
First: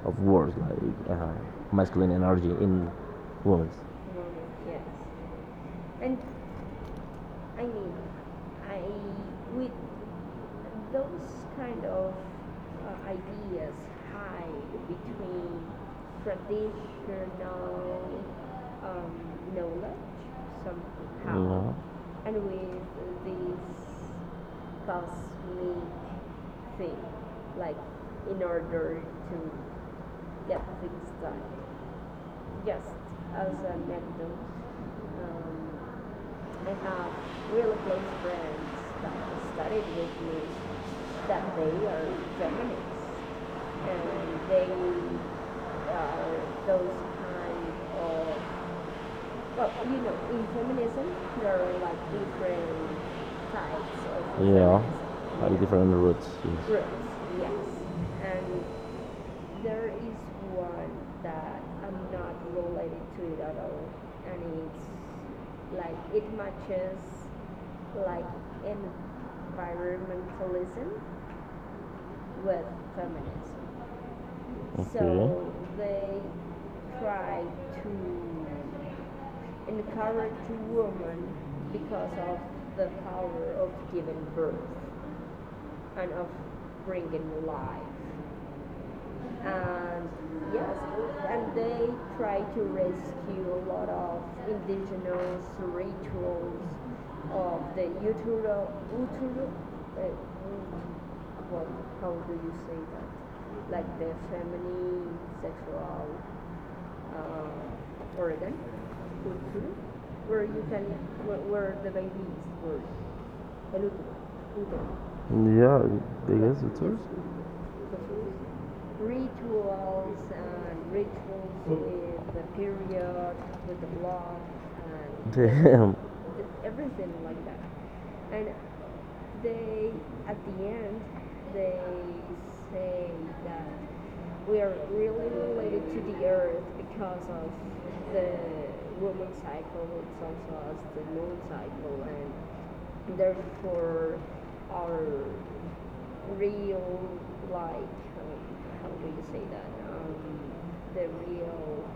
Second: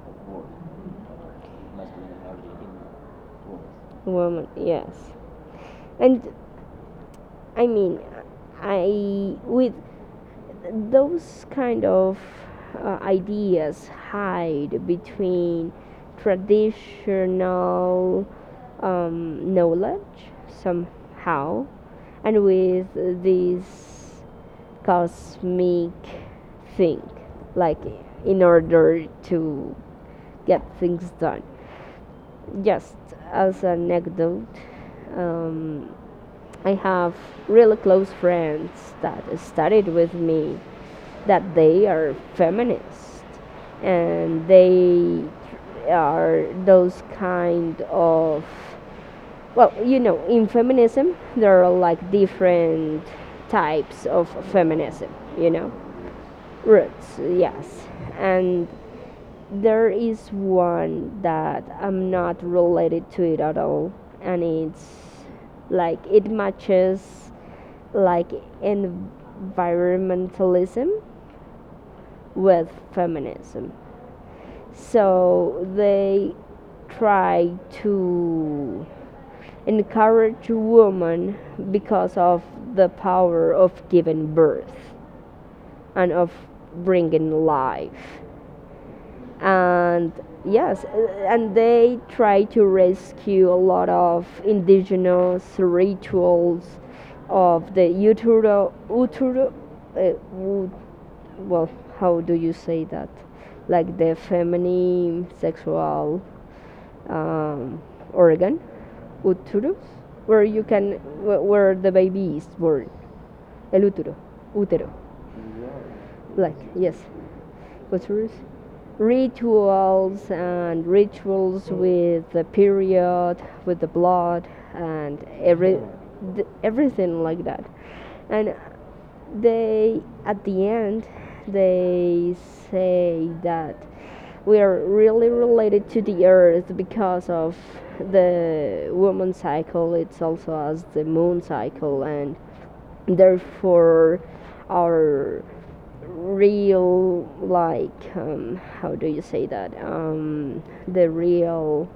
[SPEAKER 1] of words like masculine energy in women.
[SPEAKER 2] Woman, yes.
[SPEAKER 1] And
[SPEAKER 2] And
[SPEAKER 1] I
[SPEAKER 2] I
[SPEAKER 1] mean,
[SPEAKER 2] mean,
[SPEAKER 1] this
[SPEAKER 2] I with those kind
[SPEAKER 1] kind of
[SPEAKER 2] of
[SPEAKER 1] how to
[SPEAKER 2] ideas hide between traditional
[SPEAKER 1] um,
[SPEAKER 2] knowledge
[SPEAKER 1] somehow
[SPEAKER 2] somehow
[SPEAKER 1] No. And
[SPEAKER 2] and
[SPEAKER 1] it's
[SPEAKER 2] with this
[SPEAKER 1] cosmic thing,
[SPEAKER 2] cosmic thing
[SPEAKER 1] like
[SPEAKER 2] like
[SPEAKER 1] in
[SPEAKER 2] in
[SPEAKER 1] order
[SPEAKER 2] order
[SPEAKER 1] to
[SPEAKER 2] to get
[SPEAKER 1] get
[SPEAKER 2] things
[SPEAKER 1] things
[SPEAKER 2] done.
[SPEAKER 1] done.
[SPEAKER 2] Just
[SPEAKER 1] um,
[SPEAKER 2] as
[SPEAKER 1] um,
[SPEAKER 2] an anecdote, um,
[SPEAKER 1] I
[SPEAKER 2] I
[SPEAKER 1] have
[SPEAKER 2] have
[SPEAKER 1] really
[SPEAKER 2] really close
[SPEAKER 1] friends
[SPEAKER 2] friends that
[SPEAKER 1] that studies
[SPEAKER 2] studied with me
[SPEAKER 1] that
[SPEAKER 2] that they
[SPEAKER 1] are
[SPEAKER 2] are
[SPEAKER 1] feminists,
[SPEAKER 2] feminists, and
[SPEAKER 1] and they
[SPEAKER 2] they
[SPEAKER 1] are
[SPEAKER 2] are
[SPEAKER 1] those
[SPEAKER 2] those kind
[SPEAKER 1] kind
[SPEAKER 2] of well
[SPEAKER 1] of, well,
[SPEAKER 2] you know in feminism
[SPEAKER 1] there
[SPEAKER 2] there are
[SPEAKER 1] are
[SPEAKER 2] like different
[SPEAKER 1] sides
[SPEAKER 2] types of
[SPEAKER 1] of Yeah. feminism.
[SPEAKER 2] feminism you
[SPEAKER 1] Like
[SPEAKER 2] know
[SPEAKER 1] different roots. Yes. Roots,
[SPEAKER 2] roots
[SPEAKER 1] yes.
[SPEAKER 2] yes, and
[SPEAKER 1] And
[SPEAKER 2] there is one that
[SPEAKER 1] I'm
[SPEAKER 2] I'm not related to it at all, and it's like it matches
[SPEAKER 1] into.
[SPEAKER 2] like
[SPEAKER 1] It's in
[SPEAKER 2] environmentalism
[SPEAKER 1] with
[SPEAKER 2] with feminism.
[SPEAKER 1] feminism. Okay. So
[SPEAKER 2] So they
[SPEAKER 1] Okay.
[SPEAKER 2] try to
[SPEAKER 1] try
[SPEAKER 2] encourage women
[SPEAKER 1] to the
[SPEAKER 2] because of the
[SPEAKER 1] birds.
[SPEAKER 2] power of giving birth and of bringing life
[SPEAKER 1] And
[SPEAKER 2] and
[SPEAKER 1] yes,
[SPEAKER 2] yes, and
[SPEAKER 1] and then trees
[SPEAKER 2] they try to rescue a lot
[SPEAKER 1] in trees or wood what
[SPEAKER 2] of
[SPEAKER 1] how to say
[SPEAKER 2] indigenous
[SPEAKER 1] that
[SPEAKER 2] rituals
[SPEAKER 1] like um,
[SPEAKER 2] of the utero uh, wo- well, how do you say that, like the feminine sexual um,
[SPEAKER 1] wood
[SPEAKER 2] organ, uterus, where you can where the baby is born, el utero,
[SPEAKER 1] Yeah, I
[SPEAKER 2] like
[SPEAKER 1] guess it's
[SPEAKER 2] yes,
[SPEAKER 1] yours.
[SPEAKER 2] uterus, rituals and rituals with the period, with the blood, and every
[SPEAKER 1] Damn.
[SPEAKER 2] everything like that.
[SPEAKER 1] And
[SPEAKER 2] And they,
[SPEAKER 1] at
[SPEAKER 2] at
[SPEAKER 1] the
[SPEAKER 2] the
[SPEAKER 1] end,
[SPEAKER 2] end,
[SPEAKER 1] they
[SPEAKER 2] they say that we
[SPEAKER 1] we are
[SPEAKER 2] are really related to the earth because of the woman cycle. It's also as the moon cycle, and therefore our real like how do you say that the real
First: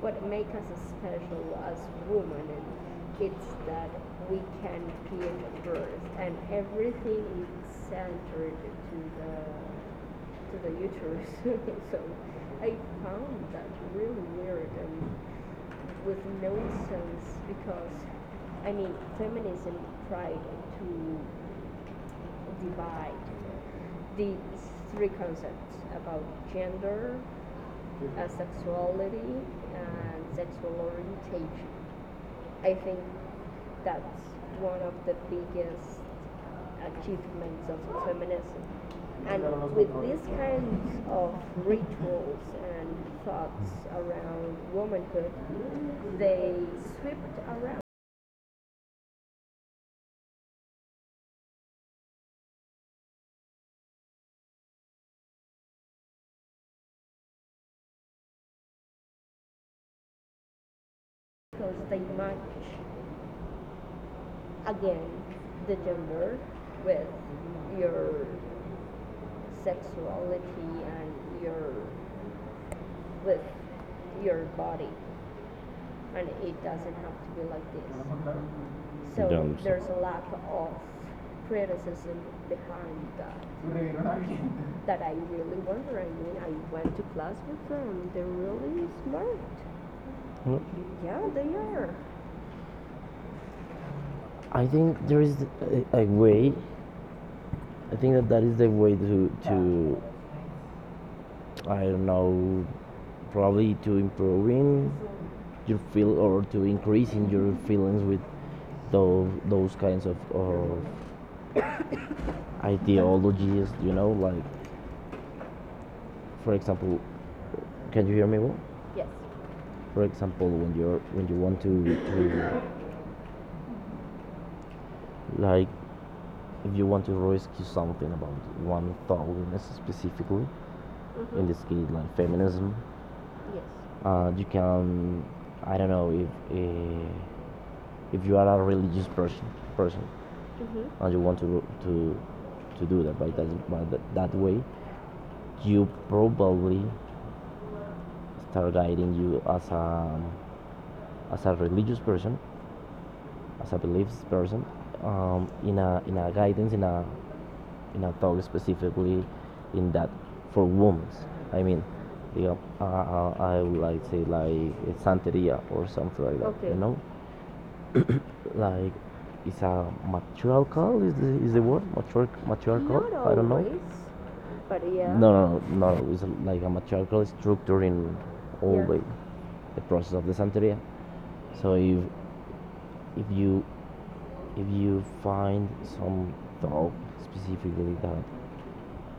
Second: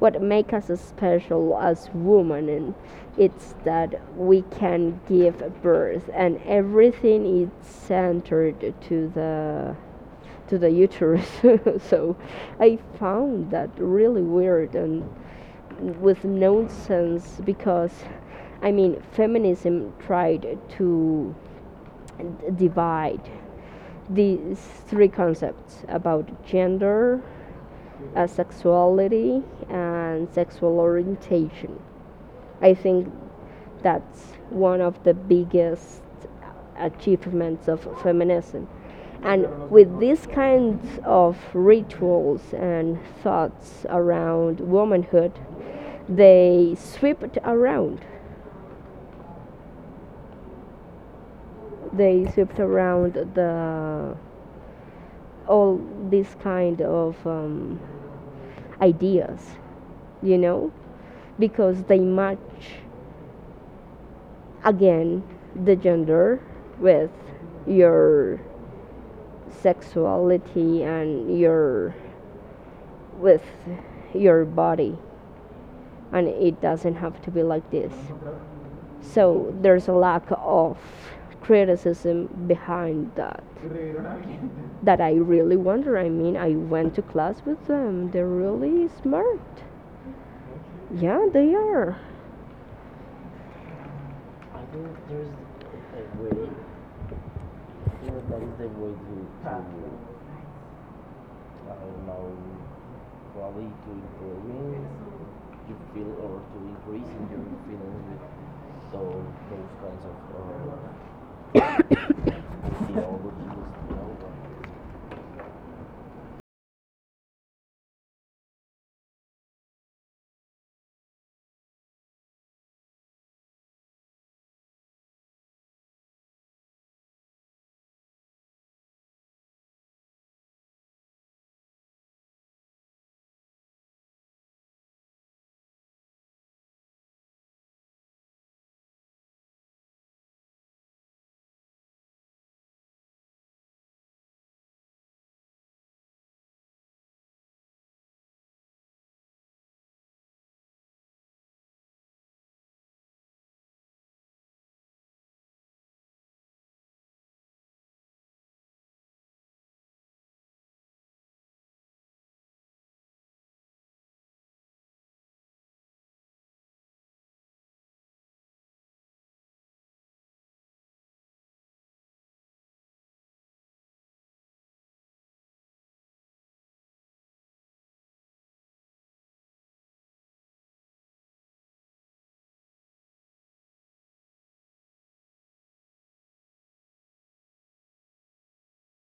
[SPEAKER 1] what
[SPEAKER 2] what
[SPEAKER 1] is
[SPEAKER 2] make us special as
[SPEAKER 1] possible.
[SPEAKER 2] women and
[SPEAKER 1] It's
[SPEAKER 2] it's
[SPEAKER 1] that
[SPEAKER 2] that we can give birth and
[SPEAKER 1] every
[SPEAKER 2] everything is centered to the uterus. So
[SPEAKER 1] I
[SPEAKER 2] I found that really weird and with
[SPEAKER 1] so I mean, to as of feminism. And with these kinds of rituals
[SPEAKER 2] nonsense because I mean feminism tried to divide these three concepts about gender, sexuality, and sexual orientation. I think that's one of the biggest achievements of feminism. And with these kinds of rituals
[SPEAKER 1] and
[SPEAKER 2] and
[SPEAKER 1] thoughts,
[SPEAKER 2] thoughts around
[SPEAKER 1] they sort
[SPEAKER 2] womanhood,
[SPEAKER 1] much agree with,
[SPEAKER 2] they swept around. They swept around the all these kind of ideas, you know, because they match again the gender with your
[SPEAKER 1] sex
[SPEAKER 2] sexuality and your
[SPEAKER 1] with
[SPEAKER 2] with your body, and
[SPEAKER 1] money. I
[SPEAKER 2] it
[SPEAKER 1] have
[SPEAKER 2] doesn't have to be like this.
[SPEAKER 1] this. So
[SPEAKER 2] So
[SPEAKER 1] do there's
[SPEAKER 2] there's a
[SPEAKER 1] a lot
[SPEAKER 2] lack
[SPEAKER 1] of
[SPEAKER 2] of
[SPEAKER 1] criticism
[SPEAKER 2] criticism
[SPEAKER 1] behind
[SPEAKER 2] behind that
[SPEAKER 1] that.
[SPEAKER 2] that
[SPEAKER 1] That
[SPEAKER 2] I
[SPEAKER 1] I
[SPEAKER 2] really
[SPEAKER 1] really
[SPEAKER 2] wonder.
[SPEAKER 1] wonder.
[SPEAKER 2] I mean,
[SPEAKER 1] I
[SPEAKER 2] I went to
[SPEAKER 1] mess
[SPEAKER 2] class with
[SPEAKER 1] with them.
[SPEAKER 2] them,
[SPEAKER 1] They're
[SPEAKER 2] they're really
[SPEAKER 1] really smart.
[SPEAKER 2] smart.
[SPEAKER 1] Well- Yeah,
[SPEAKER 2] Yeah,
[SPEAKER 1] they
[SPEAKER 2] they
[SPEAKER 1] are.
[SPEAKER 2] are.
[SPEAKER 1] I think there is a way. I think that that is the way to I don't know, probably to improving you feel or to increase in your feelings with those kinds of ideologies you know like for example can you hear me well Yes. for example when you're when you want to like if you want to rescue something about one thousand specifically mm-hmm. In this case, like feminism, you can. I don't know if uh, if you are a religious person and you want to do that by way, you probably start guiding you as a religious person, as a beliefs person, in a guidance in a talk specifically in that for women. I mean, yeah, I would like say like santeria or something like that. Okay. You know, like it's a matriarchal is the word Matriarch, matriarchal. Not I don't know always, but yeah. No, it's like a matriarchal structure in all. Yeah, the process of the Santeria. So if you if you find some thought specifically that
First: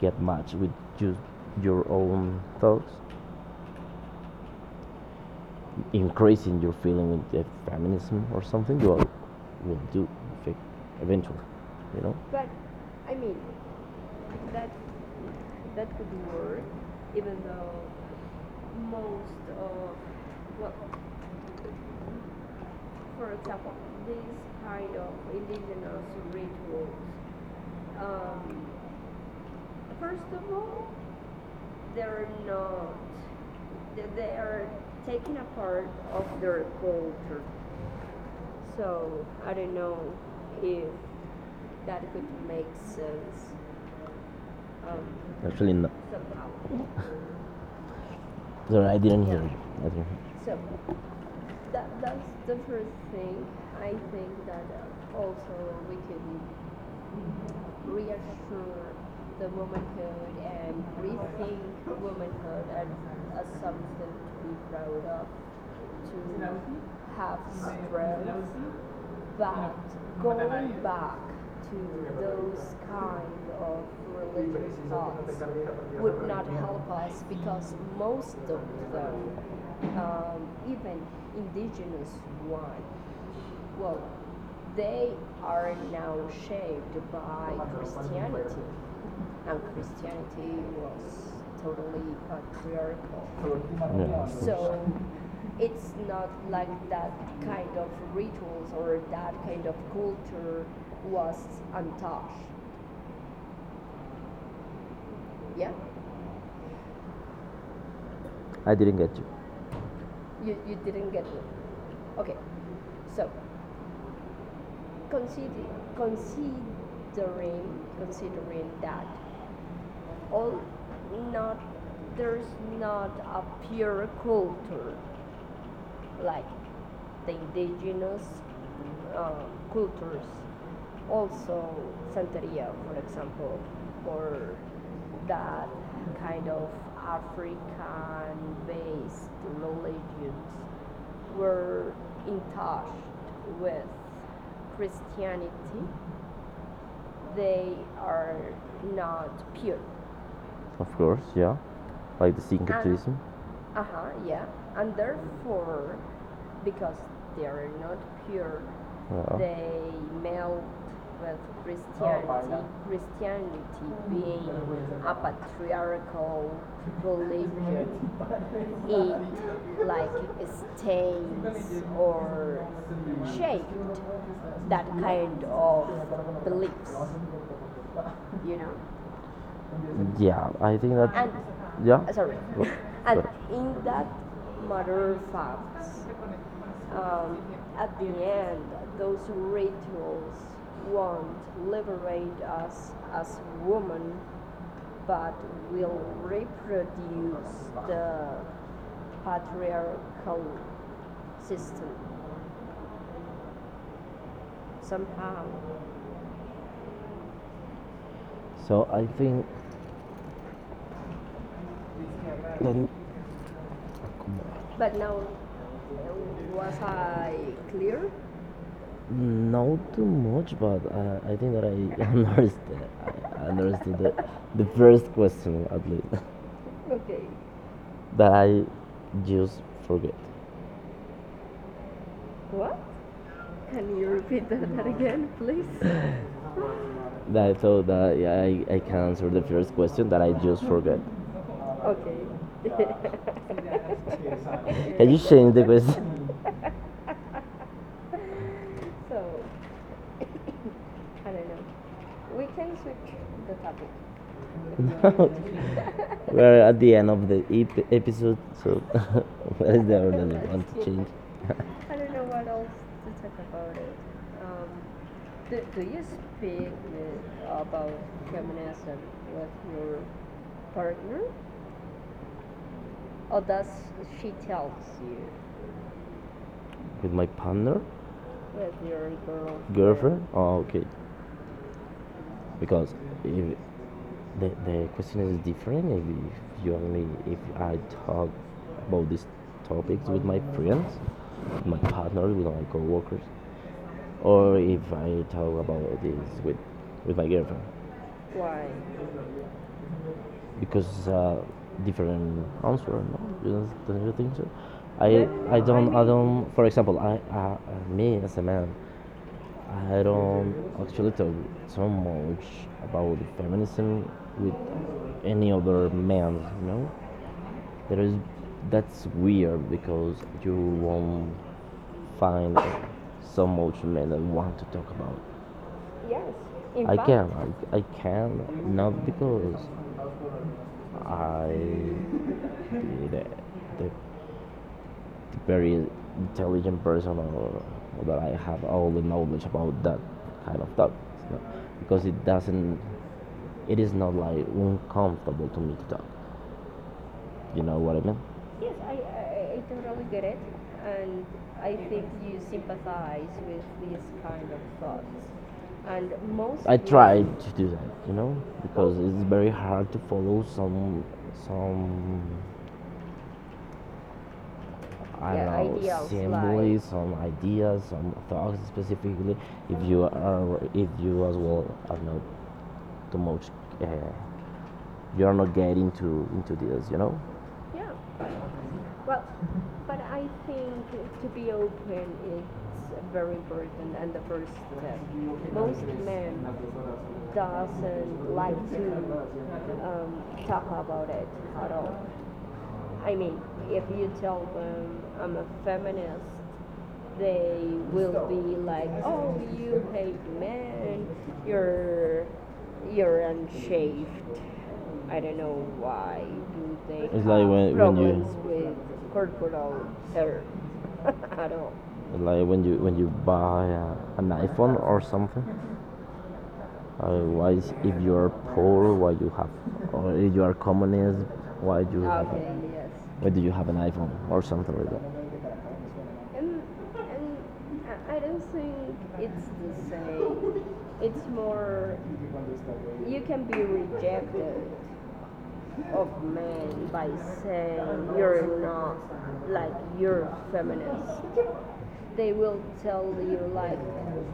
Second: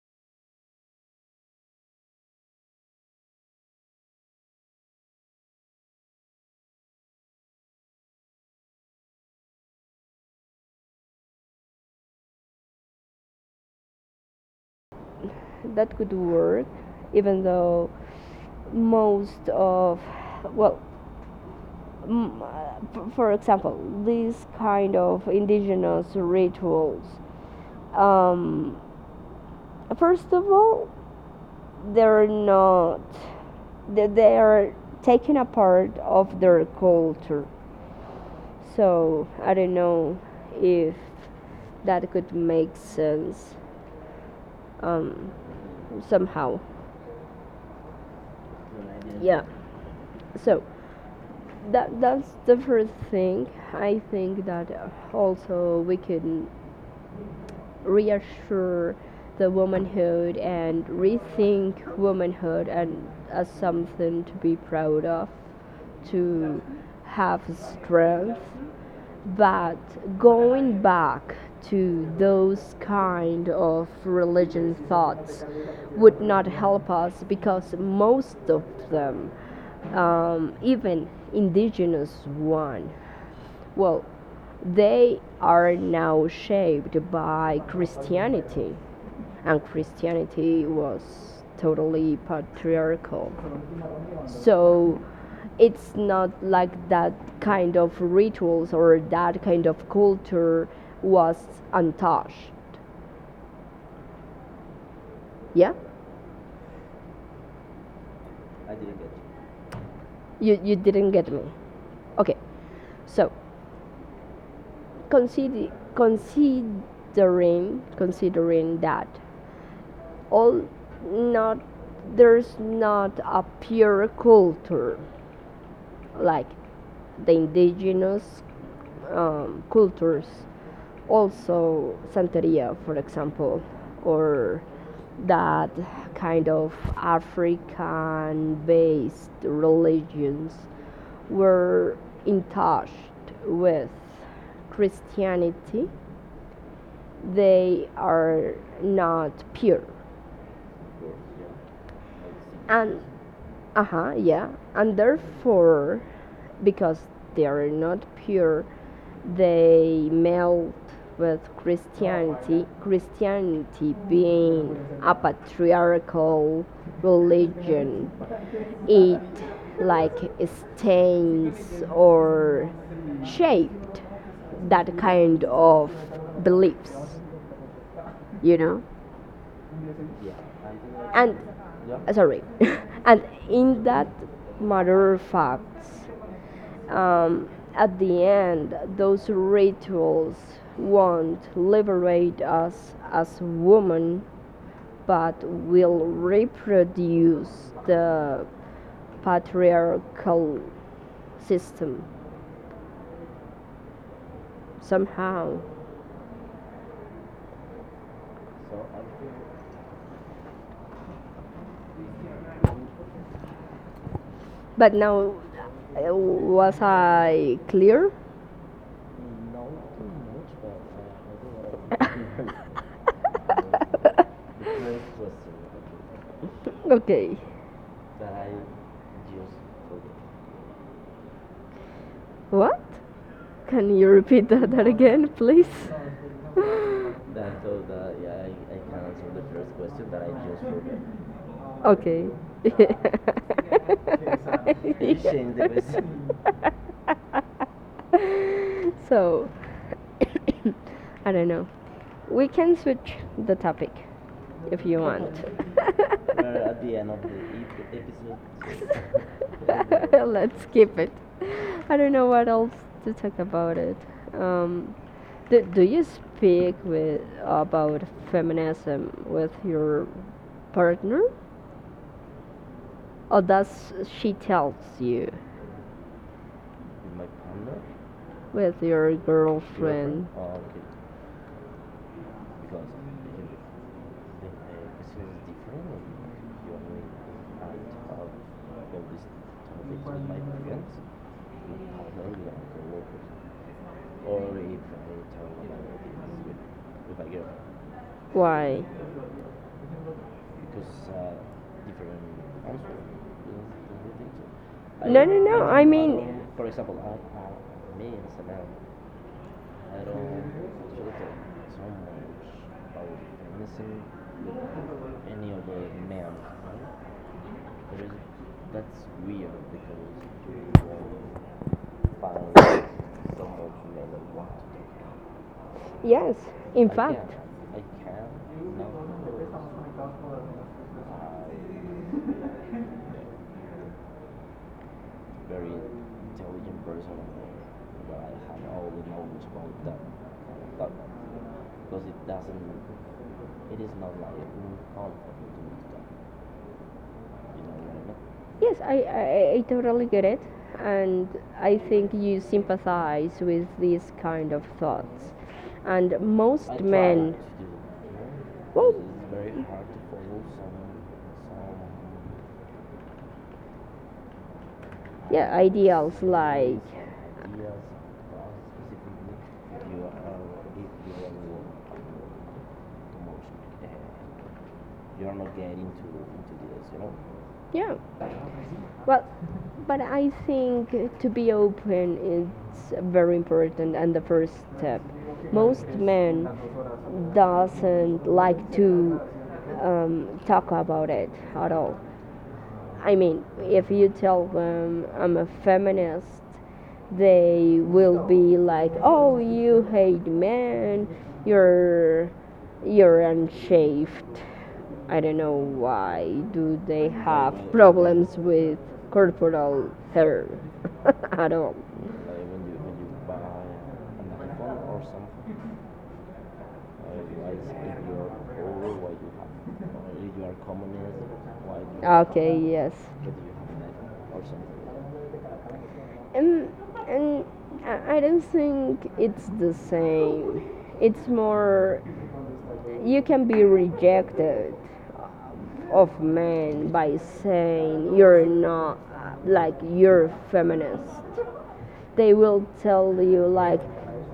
[SPEAKER 1] get matched with just your own thoughts, increasing your feeling with the feminism or something, you will do eventually, you know? But I mean, that
[SPEAKER 2] That could work, even though most of, well, for example, these kind of indigenous rituals, um, first of all, they're not, they're taken a part
[SPEAKER 1] of
[SPEAKER 2] of
[SPEAKER 1] their
[SPEAKER 2] their
[SPEAKER 1] culture.
[SPEAKER 2] culture,
[SPEAKER 1] So
[SPEAKER 2] so
[SPEAKER 1] I
[SPEAKER 2] I
[SPEAKER 1] don't
[SPEAKER 2] don't
[SPEAKER 1] know
[SPEAKER 2] know
[SPEAKER 1] if it
[SPEAKER 2] if that
[SPEAKER 1] could
[SPEAKER 2] could
[SPEAKER 1] make
[SPEAKER 2] make
[SPEAKER 1] sense.
[SPEAKER 2] sense, um,
[SPEAKER 1] Actually, no.
[SPEAKER 2] somehow.
[SPEAKER 1] Sorry, I didn't hear
[SPEAKER 2] Yeah.
[SPEAKER 1] you. I didn't hear you.
[SPEAKER 2] So that's the first
[SPEAKER 1] Think
[SPEAKER 2] thing.
[SPEAKER 1] I
[SPEAKER 2] I think
[SPEAKER 1] think that
[SPEAKER 2] that
[SPEAKER 1] also
[SPEAKER 2] also we can reassure
[SPEAKER 1] the
[SPEAKER 2] the womanhood and
[SPEAKER 1] and
[SPEAKER 2] rethink
[SPEAKER 1] rethink womanhood
[SPEAKER 2] womanhood
[SPEAKER 1] and
[SPEAKER 2] and
[SPEAKER 1] as
[SPEAKER 2] as
[SPEAKER 1] something
[SPEAKER 2] something to
[SPEAKER 1] to be
[SPEAKER 2] be proud
[SPEAKER 1] proud of,
[SPEAKER 2] of, to
[SPEAKER 1] to have
[SPEAKER 2] have strength.
[SPEAKER 1] strength,
[SPEAKER 2] But
[SPEAKER 1] but going
[SPEAKER 2] going
[SPEAKER 1] back
[SPEAKER 2] back to
[SPEAKER 1] to
[SPEAKER 2] those
[SPEAKER 1] those kind
[SPEAKER 2] kind
[SPEAKER 1] of
[SPEAKER 2] of religion
[SPEAKER 1] with thoughts
[SPEAKER 2] thoughts would
[SPEAKER 1] would
[SPEAKER 2] not
[SPEAKER 1] not
[SPEAKER 2] help
[SPEAKER 1] help
[SPEAKER 2] us
[SPEAKER 1] us
[SPEAKER 2] because
[SPEAKER 1] because most
[SPEAKER 2] most
[SPEAKER 1] of
[SPEAKER 2] of them,
[SPEAKER 1] them, even
[SPEAKER 2] even
[SPEAKER 1] indigenous
[SPEAKER 2] indigenous
[SPEAKER 1] one,
[SPEAKER 2] one,
[SPEAKER 1] well,
[SPEAKER 2] well, they are now
[SPEAKER 1] are
[SPEAKER 2] shaped
[SPEAKER 1] shaped by
[SPEAKER 2] by
[SPEAKER 1] Christianity.
[SPEAKER 2] Christianity,
[SPEAKER 1] And
[SPEAKER 2] and
[SPEAKER 1] Christianity
[SPEAKER 2] Christianity was
[SPEAKER 1] was totally
[SPEAKER 2] totally
[SPEAKER 1] patriarchal.
[SPEAKER 2] patriarchal.
[SPEAKER 1] Yeah. So
[SPEAKER 2] So
[SPEAKER 1] it's
[SPEAKER 2] it's
[SPEAKER 1] not
[SPEAKER 2] not like
[SPEAKER 1] like that
[SPEAKER 2] that
[SPEAKER 1] kind
[SPEAKER 2] kind of rituals or that kind
[SPEAKER 1] of
[SPEAKER 2] of
[SPEAKER 1] culture
[SPEAKER 2] culture
[SPEAKER 1] was
[SPEAKER 2] was
[SPEAKER 1] a
[SPEAKER 2] untouched.
[SPEAKER 1] yeah?
[SPEAKER 2] Yeah?
[SPEAKER 1] I didn't get you.
[SPEAKER 2] You, didn't get me.
[SPEAKER 1] Okay,
[SPEAKER 2] Okay,
[SPEAKER 1] so
[SPEAKER 2] so
[SPEAKER 1] consider,
[SPEAKER 2] consider, considering,
[SPEAKER 1] considering, consider
[SPEAKER 2] considering
[SPEAKER 1] that
[SPEAKER 2] that
[SPEAKER 1] all
[SPEAKER 2] all not
[SPEAKER 1] not there's
[SPEAKER 2] there's
[SPEAKER 1] not
[SPEAKER 2] not
[SPEAKER 1] a
[SPEAKER 2] a pure
[SPEAKER 1] pure culture
[SPEAKER 2] culture
[SPEAKER 1] like
[SPEAKER 2] like the
[SPEAKER 1] indigenous
[SPEAKER 2] indigenous
[SPEAKER 1] uh, cultures.
[SPEAKER 2] cultures.
[SPEAKER 1] Also,
[SPEAKER 2] Also
[SPEAKER 1] Santeria,
[SPEAKER 2] Santeria, for
[SPEAKER 1] for example,
[SPEAKER 2] example,
[SPEAKER 1] or
[SPEAKER 2] or that
[SPEAKER 1] that
[SPEAKER 2] kind
[SPEAKER 1] kind of
[SPEAKER 2] of
[SPEAKER 1] African
[SPEAKER 2] African based religions
[SPEAKER 1] were
[SPEAKER 2] were
[SPEAKER 1] in
[SPEAKER 2] in
[SPEAKER 1] touch
[SPEAKER 2] touch with
[SPEAKER 1] Christianity,
[SPEAKER 2] Christianity,
[SPEAKER 1] they
[SPEAKER 2] they
[SPEAKER 1] are
[SPEAKER 2] are
[SPEAKER 1] not
[SPEAKER 2] not
[SPEAKER 1] pure.
[SPEAKER 2] pure.
[SPEAKER 1] Of course, yeah. Like the
[SPEAKER 2] And
[SPEAKER 1] syncretism. Uh huh,
[SPEAKER 2] uh-huh,
[SPEAKER 1] yeah.
[SPEAKER 2] yeah,
[SPEAKER 1] And
[SPEAKER 2] and
[SPEAKER 1] therefore,
[SPEAKER 2] therefore,
[SPEAKER 1] because
[SPEAKER 2] because
[SPEAKER 1] they
[SPEAKER 2] they are
[SPEAKER 1] are not
[SPEAKER 2] not
[SPEAKER 1] pure,
[SPEAKER 2] pure,
[SPEAKER 1] yeah, they
[SPEAKER 2] they
[SPEAKER 1] melt
[SPEAKER 2] melt
[SPEAKER 1] with
[SPEAKER 2] with
[SPEAKER 1] Christianity,
[SPEAKER 2] Christianity,
[SPEAKER 1] Christianity
[SPEAKER 2] Christianity
[SPEAKER 1] being
[SPEAKER 2] being a
[SPEAKER 1] a patriarchal
[SPEAKER 2] patriarchal
[SPEAKER 1] religion,
[SPEAKER 2] religion, it
[SPEAKER 1] it like
[SPEAKER 2] like stains
[SPEAKER 1] stains or
[SPEAKER 2] or
[SPEAKER 1] shaped
[SPEAKER 2] shaped
[SPEAKER 1] that
[SPEAKER 2] that
[SPEAKER 1] kind
[SPEAKER 2] kind of
[SPEAKER 1] of
[SPEAKER 2] beliefs,
[SPEAKER 1] beliefs,
[SPEAKER 2] you
[SPEAKER 1] you know.
[SPEAKER 2] know
[SPEAKER 1] Yeah, I think that. And
[SPEAKER 2] and
[SPEAKER 1] yeah. Sorry.
[SPEAKER 2] sorry.
[SPEAKER 1] And
[SPEAKER 2] And
[SPEAKER 1] in
[SPEAKER 2] in
[SPEAKER 1] that
[SPEAKER 2] that matter
[SPEAKER 1] matter of
[SPEAKER 2] of facts,
[SPEAKER 1] fact,
[SPEAKER 2] Um,
[SPEAKER 1] um,
[SPEAKER 2] at
[SPEAKER 1] at the
[SPEAKER 2] the
[SPEAKER 1] end,
[SPEAKER 2] end,
[SPEAKER 1] those
[SPEAKER 2] those
[SPEAKER 1] rituals
[SPEAKER 2] rituals
[SPEAKER 1] want
[SPEAKER 2] won't liberate
[SPEAKER 1] separate
[SPEAKER 2] us
[SPEAKER 1] us
[SPEAKER 2] as
[SPEAKER 1] as women,
[SPEAKER 2] women,
[SPEAKER 1] but
[SPEAKER 2] but
[SPEAKER 1] will
[SPEAKER 2] will
[SPEAKER 1] reproduce
[SPEAKER 2] reproduce
[SPEAKER 1] the
[SPEAKER 2] the
[SPEAKER 1] patriarchal
[SPEAKER 2] patriarchal
[SPEAKER 1] system
[SPEAKER 2] system
[SPEAKER 1] somehow.
[SPEAKER 2] somehow.
[SPEAKER 1] So I think then.
[SPEAKER 2] But
[SPEAKER 1] But now,
[SPEAKER 2] now,
[SPEAKER 1] was
[SPEAKER 2] was
[SPEAKER 1] I
[SPEAKER 2] I clear?
[SPEAKER 1] not too much, but I think that I understood. I understood the first question at least, okay?
[SPEAKER 2] Okay.
[SPEAKER 1] That I just forget. What?
[SPEAKER 2] What? Can
[SPEAKER 1] Can
[SPEAKER 2] you
[SPEAKER 1] you
[SPEAKER 2] repeat
[SPEAKER 1] repeat that,
[SPEAKER 2] that
[SPEAKER 1] that
[SPEAKER 2] again,
[SPEAKER 1] again, please?
[SPEAKER 2] please?
[SPEAKER 1] That so that yeah, I can answer the first question that I just forgot. Okay.
[SPEAKER 2] Okay.
[SPEAKER 1] Can you change the question?
[SPEAKER 2] So, I don't know. We can switch the topic if you want.
[SPEAKER 1] We're at the end of the ep- episode, so what is the order you
[SPEAKER 2] Let's
[SPEAKER 1] want to
[SPEAKER 2] skip
[SPEAKER 1] change?
[SPEAKER 2] it. I don't know
[SPEAKER 1] What
[SPEAKER 2] what
[SPEAKER 1] else
[SPEAKER 2] else to
[SPEAKER 1] to
[SPEAKER 2] talk
[SPEAKER 1] talk
[SPEAKER 2] about
[SPEAKER 1] about it?
[SPEAKER 2] it.
[SPEAKER 1] Um,
[SPEAKER 2] Um, do you speak with
[SPEAKER 1] about
[SPEAKER 2] about
[SPEAKER 1] feminism
[SPEAKER 2] feminism with
[SPEAKER 1] your
[SPEAKER 2] your partner?
[SPEAKER 1] partner,
[SPEAKER 2] Oh,
[SPEAKER 1] or does
[SPEAKER 2] that's she
[SPEAKER 1] she
[SPEAKER 2] tells
[SPEAKER 1] tells
[SPEAKER 2] you
[SPEAKER 1] with my partner, with
[SPEAKER 2] with
[SPEAKER 1] your
[SPEAKER 2] your.
[SPEAKER 1] girlfriend. Oh, okay. Because if the question is different if you only if I talk about these topics with my friends, my partner, with my coworkers, or if I talk about this with my girlfriend. Why?
[SPEAKER 2] Why?
[SPEAKER 1] Because it's a different answer. No, you don't you think so? I I don't I don't. For example, I me as a man, I don't actually talk so much about feminism with any other man. You know, there is that's weird because you won't find so much men that want to talk about. Yes.
[SPEAKER 2] Yes.
[SPEAKER 1] In I fact, can, I can, not because I be the, the very intelligent person or that I have all the knowledge about that kind of stuff. You because it doesn't, it is not like uncomfortable to me to talk. You know what I mean? Yes,
[SPEAKER 2] Yes,
[SPEAKER 1] I,
[SPEAKER 2] I,
[SPEAKER 1] I,
[SPEAKER 2] I, I
[SPEAKER 1] I totally
[SPEAKER 2] totally
[SPEAKER 1] get
[SPEAKER 2] get
[SPEAKER 1] it,
[SPEAKER 2] it.
[SPEAKER 1] and
[SPEAKER 2] And
[SPEAKER 1] I
[SPEAKER 2] I
[SPEAKER 1] think
[SPEAKER 2] think
[SPEAKER 1] you
[SPEAKER 2] you
[SPEAKER 1] sympathize
[SPEAKER 2] sympathize
[SPEAKER 1] with
[SPEAKER 2] with
[SPEAKER 1] this
[SPEAKER 2] these
[SPEAKER 1] kind
[SPEAKER 2] kind
[SPEAKER 1] of
[SPEAKER 2] of
[SPEAKER 1] thoughts.
[SPEAKER 2] thoughts.
[SPEAKER 1] And
[SPEAKER 2] And I,
[SPEAKER 1] most I
[SPEAKER 2] most
[SPEAKER 1] try
[SPEAKER 2] men,
[SPEAKER 1] to do that, you know,
[SPEAKER 2] well,
[SPEAKER 1] because it's very hard to follow some
[SPEAKER 2] some,
[SPEAKER 1] I yeah, don't
[SPEAKER 2] yeah,
[SPEAKER 1] know, ideals, like
[SPEAKER 2] ideals, like,
[SPEAKER 1] symbols, some ideas, some thoughts specifically. If you are, if you as well are not too much, uh, you are not getting to into this, you know. Yeah.
[SPEAKER 2] yeah.
[SPEAKER 1] Well,
[SPEAKER 2] Well,
[SPEAKER 1] but
[SPEAKER 2] but
[SPEAKER 1] I
[SPEAKER 2] I
[SPEAKER 1] think
[SPEAKER 2] think
[SPEAKER 1] to
[SPEAKER 2] to be
[SPEAKER 1] be open
[SPEAKER 2] open
[SPEAKER 1] is
[SPEAKER 2] is very
[SPEAKER 1] very
[SPEAKER 2] important
[SPEAKER 1] important and
[SPEAKER 2] and the
[SPEAKER 1] the first
[SPEAKER 2] first
[SPEAKER 1] step.
[SPEAKER 2] step.
[SPEAKER 1] Most
[SPEAKER 2] Most
[SPEAKER 1] men
[SPEAKER 2] men doesn't
[SPEAKER 1] doesn't like
[SPEAKER 2] like to
[SPEAKER 1] to talk
[SPEAKER 2] talk about
[SPEAKER 1] about it
[SPEAKER 2] it at
[SPEAKER 1] at all.
[SPEAKER 2] all.
[SPEAKER 1] I
[SPEAKER 2] I
[SPEAKER 1] mean,
[SPEAKER 2] mean,
[SPEAKER 1] if
[SPEAKER 2] if you
[SPEAKER 1] you tell
[SPEAKER 2] tell
[SPEAKER 1] them
[SPEAKER 2] them I'm
[SPEAKER 1] I'm a
[SPEAKER 2] a
[SPEAKER 1] feminist,
[SPEAKER 2] feminist,
[SPEAKER 1] they
[SPEAKER 2] they will
[SPEAKER 1] will
[SPEAKER 2] be
[SPEAKER 1] be like,
[SPEAKER 2] like,
[SPEAKER 1] "Oh,
[SPEAKER 2] "Oh, you
[SPEAKER 1] you
[SPEAKER 2] hate
[SPEAKER 1] man,
[SPEAKER 2] men.
[SPEAKER 1] you're
[SPEAKER 2] You're you're
[SPEAKER 1] you're
[SPEAKER 2] unshaved."
[SPEAKER 1] unshaved."
[SPEAKER 2] I
[SPEAKER 1] I
[SPEAKER 2] don't
[SPEAKER 1] don't
[SPEAKER 2] know
[SPEAKER 1] know why
[SPEAKER 2] why
[SPEAKER 1] do
[SPEAKER 2] do
[SPEAKER 1] they
[SPEAKER 2] they
[SPEAKER 1] It's have like
[SPEAKER 2] have
[SPEAKER 1] when- problems when you-
[SPEAKER 2] problems
[SPEAKER 1] problems
[SPEAKER 2] with
[SPEAKER 1] with corporal
[SPEAKER 2] corporal
[SPEAKER 1] hair
[SPEAKER 2] hair at
[SPEAKER 1] at all.
[SPEAKER 2] all.
[SPEAKER 1] Like when you buy a, an iphone or something why if you are poor why you have or if you are communist why you okay. Have
[SPEAKER 2] Okay,
[SPEAKER 1] okay,
[SPEAKER 2] yes.
[SPEAKER 1] why do you have an iPhone or something like that? And,
[SPEAKER 2] and
[SPEAKER 1] and
[SPEAKER 2] and
[SPEAKER 1] I
[SPEAKER 2] I don't
[SPEAKER 1] don't think
[SPEAKER 2] think it's
[SPEAKER 1] it's the
[SPEAKER 2] the
[SPEAKER 1] same.
[SPEAKER 2] same. It's
[SPEAKER 1] It's more.
[SPEAKER 2] more,
[SPEAKER 1] You
[SPEAKER 2] you
[SPEAKER 1] can
[SPEAKER 2] can
[SPEAKER 1] be
[SPEAKER 2] be
[SPEAKER 1] rejected
[SPEAKER 2] rejected of
[SPEAKER 1] of men
[SPEAKER 2] men
[SPEAKER 1] by
[SPEAKER 2] by
[SPEAKER 1] saying
[SPEAKER 2] saying you're
[SPEAKER 1] you're not
[SPEAKER 2] not,
[SPEAKER 1] like
[SPEAKER 2] like, you're
[SPEAKER 1] you're
[SPEAKER 2] feminist.
[SPEAKER 1] feminist. They
[SPEAKER 2] They
[SPEAKER 1] will
[SPEAKER 2] will
[SPEAKER 1] tell
[SPEAKER 2] tell
[SPEAKER 1] you
[SPEAKER 2] you
[SPEAKER 1] like,
[SPEAKER 2] like,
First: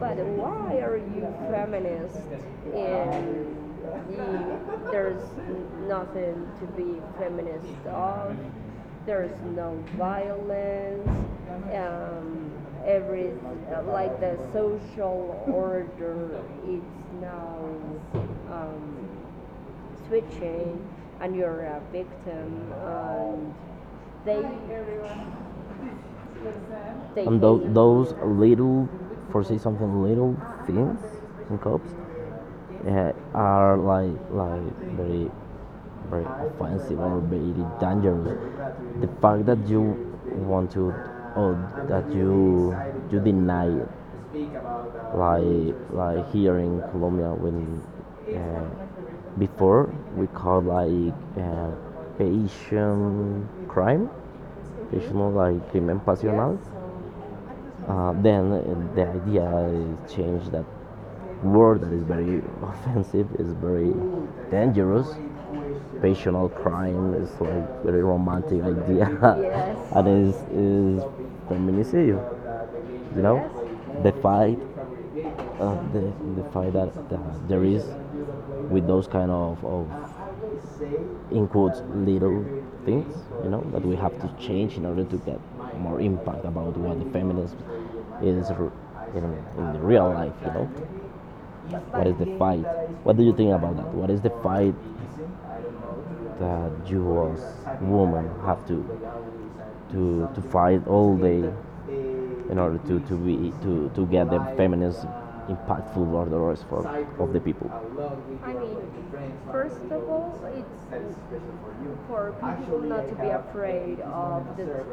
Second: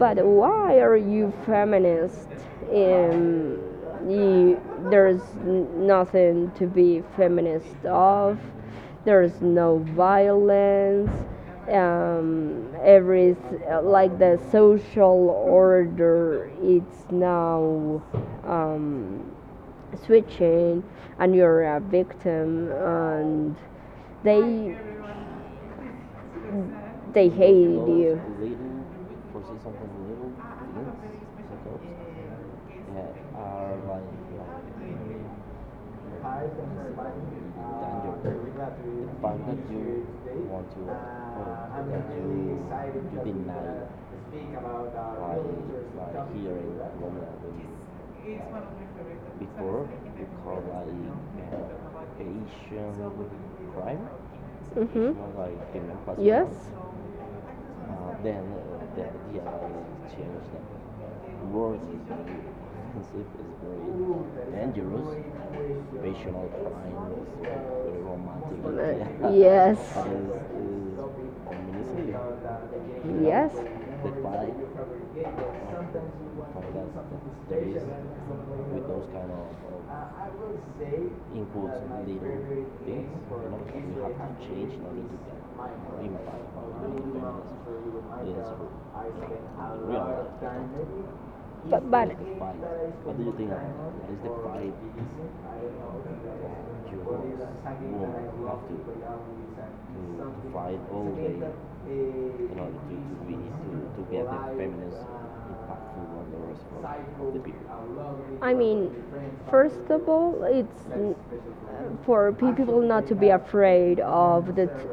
[SPEAKER 1] but why
[SPEAKER 2] why
[SPEAKER 1] are
[SPEAKER 2] are
[SPEAKER 1] you
[SPEAKER 2] you
[SPEAKER 1] feminist?
[SPEAKER 2] feminist?
[SPEAKER 1] And
[SPEAKER 2] um,
[SPEAKER 1] you,
[SPEAKER 2] you, there's
[SPEAKER 1] there's nothing
[SPEAKER 2] nothing
[SPEAKER 1] to
[SPEAKER 2] to
[SPEAKER 1] be
[SPEAKER 2] be feminist
[SPEAKER 1] feminist of.
[SPEAKER 2] of.
[SPEAKER 1] There's
[SPEAKER 2] There's no
[SPEAKER 1] violence,
[SPEAKER 2] violence,
[SPEAKER 1] um, every
[SPEAKER 2] every like
[SPEAKER 1] like the
[SPEAKER 2] the social
[SPEAKER 1] social order
[SPEAKER 2] order
[SPEAKER 1] is
[SPEAKER 2] it's
[SPEAKER 1] now
[SPEAKER 2] now,
[SPEAKER 1] um,
[SPEAKER 2] um,
[SPEAKER 1] switching,
[SPEAKER 2] switching, and
[SPEAKER 1] and you're
[SPEAKER 2] you're
[SPEAKER 1] a
[SPEAKER 2] a victim,
[SPEAKER 1] victim, and
[SPEAKER 2] and
[SPEAKER 1] they
[SPEAKER 2] they
[SPEAKER 1] they
[SPEAKER 2] they
[SPEAKER 1] And
[SPEAKER 2] hate
[SPEAKER 1] those
[SPEAKER 2] you,
[SPEAKER 1] little, for say something, little things and cops yeah, are like very very offensive or very dangerous. The fact that you want to or that you deny it, like here in Colombia when uh, before we call like patient crime,
[SPEAKER 2] like.
[SPEAKER 1] patient like crimen
[SPEAKER 2] Mm-hmm.
[SPEAKER 1] pasional. Then the idea is changed that word that is very offensive is very dangerous passional crime is like very romantic idea. Yes. And is feminicide you know yes. The fight the fight that, that there is with those kind of in quotes little things you know that we have to change in order to get more impact about what the feminism is in, in the real life you know
[SPEAKER 2] But
[SPEAKER 1] what
[SPEAKER 2] but
[SPEAKER 1] is the fight? What do you think about that? What is the fight that you as woman have to to fight all day in order to be to get the feminist impactful orders for of the people. I
[SPEAKER 2] I mean,
[SPEAKER 1] mean, first
[SPEAKER 2] first
[SPEAKER 1] of
[SPEAKER 2] of
[SPEAKER 1] all,
[SPEAKER 2] all,
[SPEAKER 1] it's
[SPEAKER 2] for
[SPEAKER 1] for
[SPEAKER 2] pe-
[SPEAKER 1] people
[SPEAKER 2] people not
[SPEAKER 1] not to
[SPEAKER 2] to
[SPEAKER 1] be
[SPEAKER 2] be
[SPEAKER 1] afraid
[SPEAKER 2] afraid of
[SPEAKER 1] of
[SPEAKER 2] the t-
[SPEAKER 1] the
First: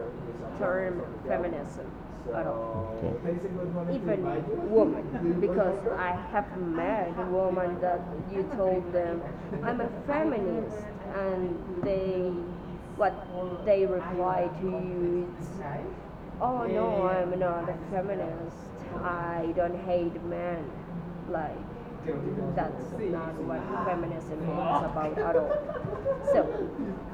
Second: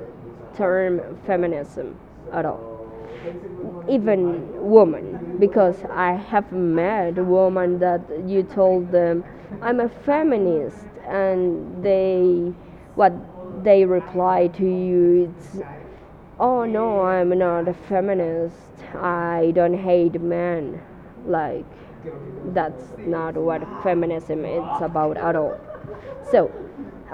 [SPEAKER 1] term
[SPEAKER 2] term
[SPEAKER 1] feminism
[SPEAKER 2] feminism at
[SPEAKER 1] at
[SPEAKER 2] all.
[SPEAKER 1] all. Okay.
[SPEAKER 2] Even
[SPEAKER 1] Even
[SPEAKER 2] women,
[SPEAKER 1] women, because
[SPEAKER 2] because
[SPEAKER 1] I
[SPEAKER 2] I have
[SPEAKER 1] have met
[SPEAKER 2] met
[SPEAKER 1] a
[SPEAKER 2] women
[SPEAKER 1] woman that
[SPEAKER 2] that you
[SPEAKER 1] you told
[SPEAKER 2] told
[SPEAKER 1] them,
[SPEAKER 2] them,
[SPEAKER 1] I'm
[SPEAKER 2] I'm
[SPEAKER 1] a
[SPEAKER 2] a
[SPEAKER 1] feminist,
[SPEAKER 2] feminist,
[SPEAKER 1] and
[SPEAKER 2] and
[SPEAKER 1] they,
[SPEAKER 2] they, what
[SPEAKER 1] what they
[SPEAKER 2] they reply
[SPEAKER 1] reply to
[SPEAKER 2] to you,
[SPEAKER 1] you it's
[SPEAKER 2] it's,
[SPEAKER 1] oh
[SPEAKER 2] oh no,
[SPEAKER 1] no, yeah.
[SPEAKER 2] I'm
[SPEAKER 1] I'm not
[SPEAKER 2] not a
[SPEAKER 1] a feminist.
[SPEAKER 2] feminist,
[SPEAKER 1] I
[SPEAKER 2] I
[SPEAKER 1] don't
[SPEAKER 2] don't hate
[SPEAKER 1] hate men.
[SPEAKER 2] men,
[SPEAKER 1] Like,
[SPEAKER 2] like
[SPEAKER 1] that's
[SPEAKER 2] that's
[SPEAKER 1] not
[SPEAKER 2] not what
[SPEAKER 1] what feminism
[SPEAKER 2] feminism is
[SPEAKER 1] is
[SPEAKER 2] about
[SPEAKER 1] about
[SPEAKER 2] at
[SPEAKER 1] at
[SPEAKER 2] all.
[SPEAKER 1] all. So,
[SPEAKER 2] So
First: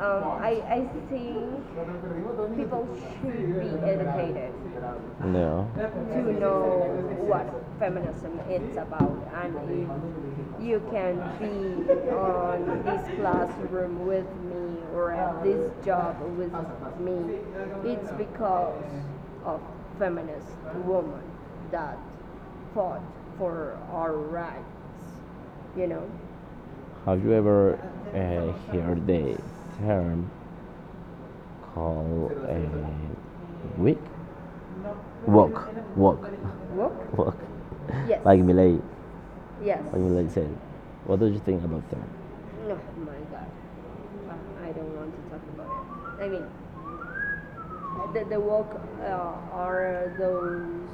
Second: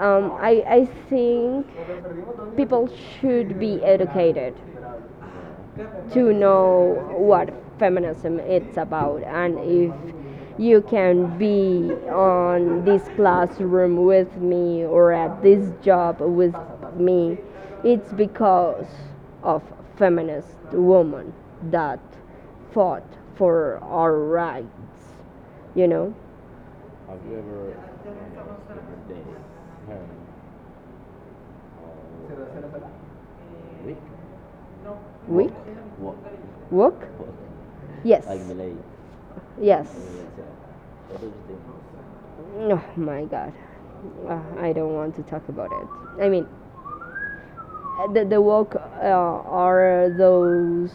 [SPEAKER 1] I,
[SPEAKER 2] I,
[SPEAKER 1] I
[SPEAKER 2] I think
[SPEAKER 1] think people
[SPEAKER 2] people should
[SPEAKER 1] should
[SPEAKER 2] be
[SPEAKER 1] be educated.
[SPEAKER 2] educated
[SPEAKER 1] No.
[SPEAKER 2] to
[SPEAKER 1] To know
[SPEAKER 2] know what
[SPEAKER 1] what
[SPEAKER 2] feminism
[SPEAKER 1] feminism
[SPEAKER 2] it's
[SPEAKER 1] is
[SPEAKER 2] about,
[SPEAKER 1] about and
[SPEAKER 2] and if
[SPEAKER 1] if you
[SPEAKER 2] you
[SPEAKER 1] can
[SPEAKER 2] can be
[SPEAKER 1] be on
[SPEAKER 2] on this
[SPEAKER 1] this classroom
[SPEAKER 2] classroom with me
[SPEAKER 1] me
[SPEAKER 2] or
[SPEAKER 1] or
[SPEAKER 2] at
[SPEAKER 1] at this
[SPEAKER 2] this
[SPEAKER 1] job
[SPEAKER 2] job
[SPEAKER 1] with
[SPEAKER 2] with me,
[SPEAKER 1] me, it's
[SPEAKER 2] it's
[SPEAKER 1] because
[SPEAKER 2] because
[SPEAKER 1] of
[SPEAKER 2] of
[SPEAKER 1] feminist
[SPEAKER 2] feminist
[SPEAKER 1] women
[SPEAKER 2] women
[SPEAKER 1] that
[SPEAKER 2] that fought
[SPEAKER 1] fought
[SPEAKER 2] for
[SPEAKER 1] for our
[SPEAKER 2] our
[SPEAKER 1] rights,
[SPEAKER 2] rights you
[SPEAKER 1] you know.
[SPEAKER 2] know
[SPEAKER 1] Have you ever heard the term called wick?
[SPEAKER 2] we
[SPEAKER 1] Walk, walk,
[SPEAKER 2] work.
[SPEAKER 1] Look, walk. Yes.
[SPEAKER 2] Yes.
[SPEAKER 1] Like Miley Yes.
[SPEAKER 2] Yes.
[SPEAKER 1] on your LinkedIn. What did you think about that? Oh
[SPEAKER 2] Oh
[SPEAKER 1] my
[SPEAKER 2] my
[SPEAKER 1] god.
[SPEAKER 2] god.
[SPEAKER 1] I
[SPEAKER 2] I
[SPEAKER 1] don't
[SPEAKER 2] don't
[SPEAKER 1] want
[SPEAKER 2] want
[SPEAKER 1] to
[SPEAKER 2] to
[SPEAKER 1] talk
[SPEAKER 2] talk about
[SPEAKER 1] about
[SPEAKER 2] it.
[SPEAKER 1] it. I
[SPEAKER 2] I
[SPEAKER 1] mean,
[SPEAKER 2] mean, the,
[SPEAKER 1] the
[SPEAKER 2] the work,
[SPEAKER 1] woke
[SPEAKER 2] are
[SPEAKER 1] are those
[SPEAKER 2] those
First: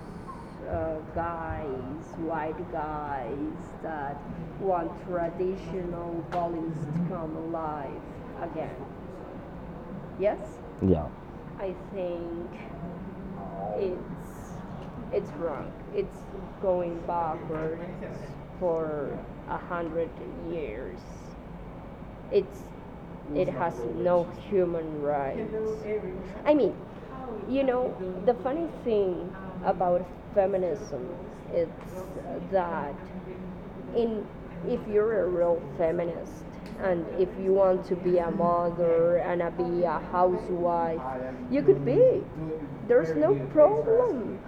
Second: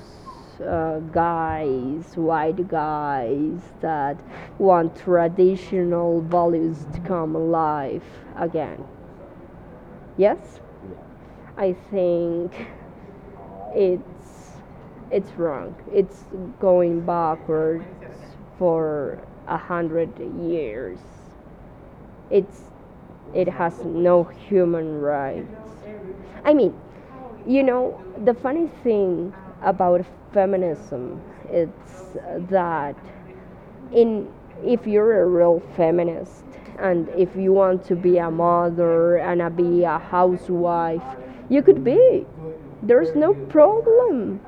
[SPEAKER 1] guys, white
[SPEAKER 2] white
[SPEAKER 1] guys,
[SPEAKER 2] guys
[SPEAKER 1] that
[SPEAKER 2] that
[SPEAKER 1] want
[SPEAKER 2] want traditional
[SPEAKER 1] traditional values
[SPEAKER 2] values
[SPEAKER 1] to
[SPEAKER 2] to
[SPEAKER 1] come
[SPEAKER 2] come
[SPEAKER 1] alive
[SPEAKER 2] alive
[SPEAKER 1] again.
[SPEAKER 2] again.
[SPEAKER 1] Yes?
[SPEAKER 2] Yes,
[SPEAKER 1] Yeah. I
[SPEAKER 2] I
[SPEAKER 1] think
[SPEAKER 2] think it's
[SPEAKER 1] it's it's
[SPEAKER 2] it's
[SPEAKER 1] wrong.
[SPEAKER 2] wrong.
[SPEAKER 1] It's
[SPEAKER 2] It's
[SPEAKER 1] going
[SPEAKER 2] going
[SPEAKER 1] backwards
[SPEAKER 2] backwards
[SPEAKER 1] for
[SPEAKER 2] for
[SPEAKER 1] a
[SPEAKER 2] a
[SPEAKER 1] hundred
[SPEAKER 2] hundred
[SPEAKER 1] years.
[SPEAKER 2] years. It's
[SPEAKER 1] It's it
[SPEAKER 2] it
[SPEAKER 1] has
[SPEAKER 2] has no
[SPEAKER 1] no
[SPEAKER 2] human
[SPEAKER 1] human rights.
[SPEAKER 2] rights.
[SPEAKER 1] I
[SPEAKER 2] I mean,
[SPEAKER 1] mean,
[SPEAKER 2] you
[SPEAKER 1] you
[SPEAKER 2] know,
[SPEAKER 1] know, the
[SPEAKER 2] the funny
[SPEAKER 1] funny
[SPEAKER 2] thing
[SPEAKER 1] thing
[SPEAKER 2] about
[SPEAKER 1] about
[SPEAKER 2] feminism
[SPEAKER 1] feminism is
[SPEAKER 2] it's
[SPEAKER 1] that
[SPEAKER 2] that in
[SPEAKER 1] in if
[SPEAKER 2] if you're
[SPEAKER 1] you're
[SPEAKER 2] a
[SPEAKER 1] a
[SPEAKER 2] real
[SPEAKER 1] real feminist
[SPEAKER 2] feminist
[SPEAKER 1] and
[SPEAKER 2] and
[SPEAKER 1] if
[SPEAKER 2] if you
[SPEAKER 1] you
[SPEAKER 2] want
[SPEAKER 1] want
[SPEAKER 2] to
[SPEAKER 1] to be
[SPEAKER 2] be
[SPEAKER 1] a
[SPEAKER 2] a mother
[SPEAKER 1] mother
[SPEAKER 2] and
[SPEAKER 1] and a,
[SPEAKER 2] be
[SPEAKER 1] be
[SPEAKER 2] a
[SPEAKER 1] a housewife,
[SPEAKER 2] housewife,
[SPEAKER 1] you
[SPEAKER 2] you could
[SPEAKER 1] could
[SPEAKER 2] be.
[SPEAKER 1] be.
[SPEAKER 2] There's
[SPEAKER 1] There's
[SPEAKER 2] no
[SPEAKER 1] no problem.
[SPEAKER 2] problem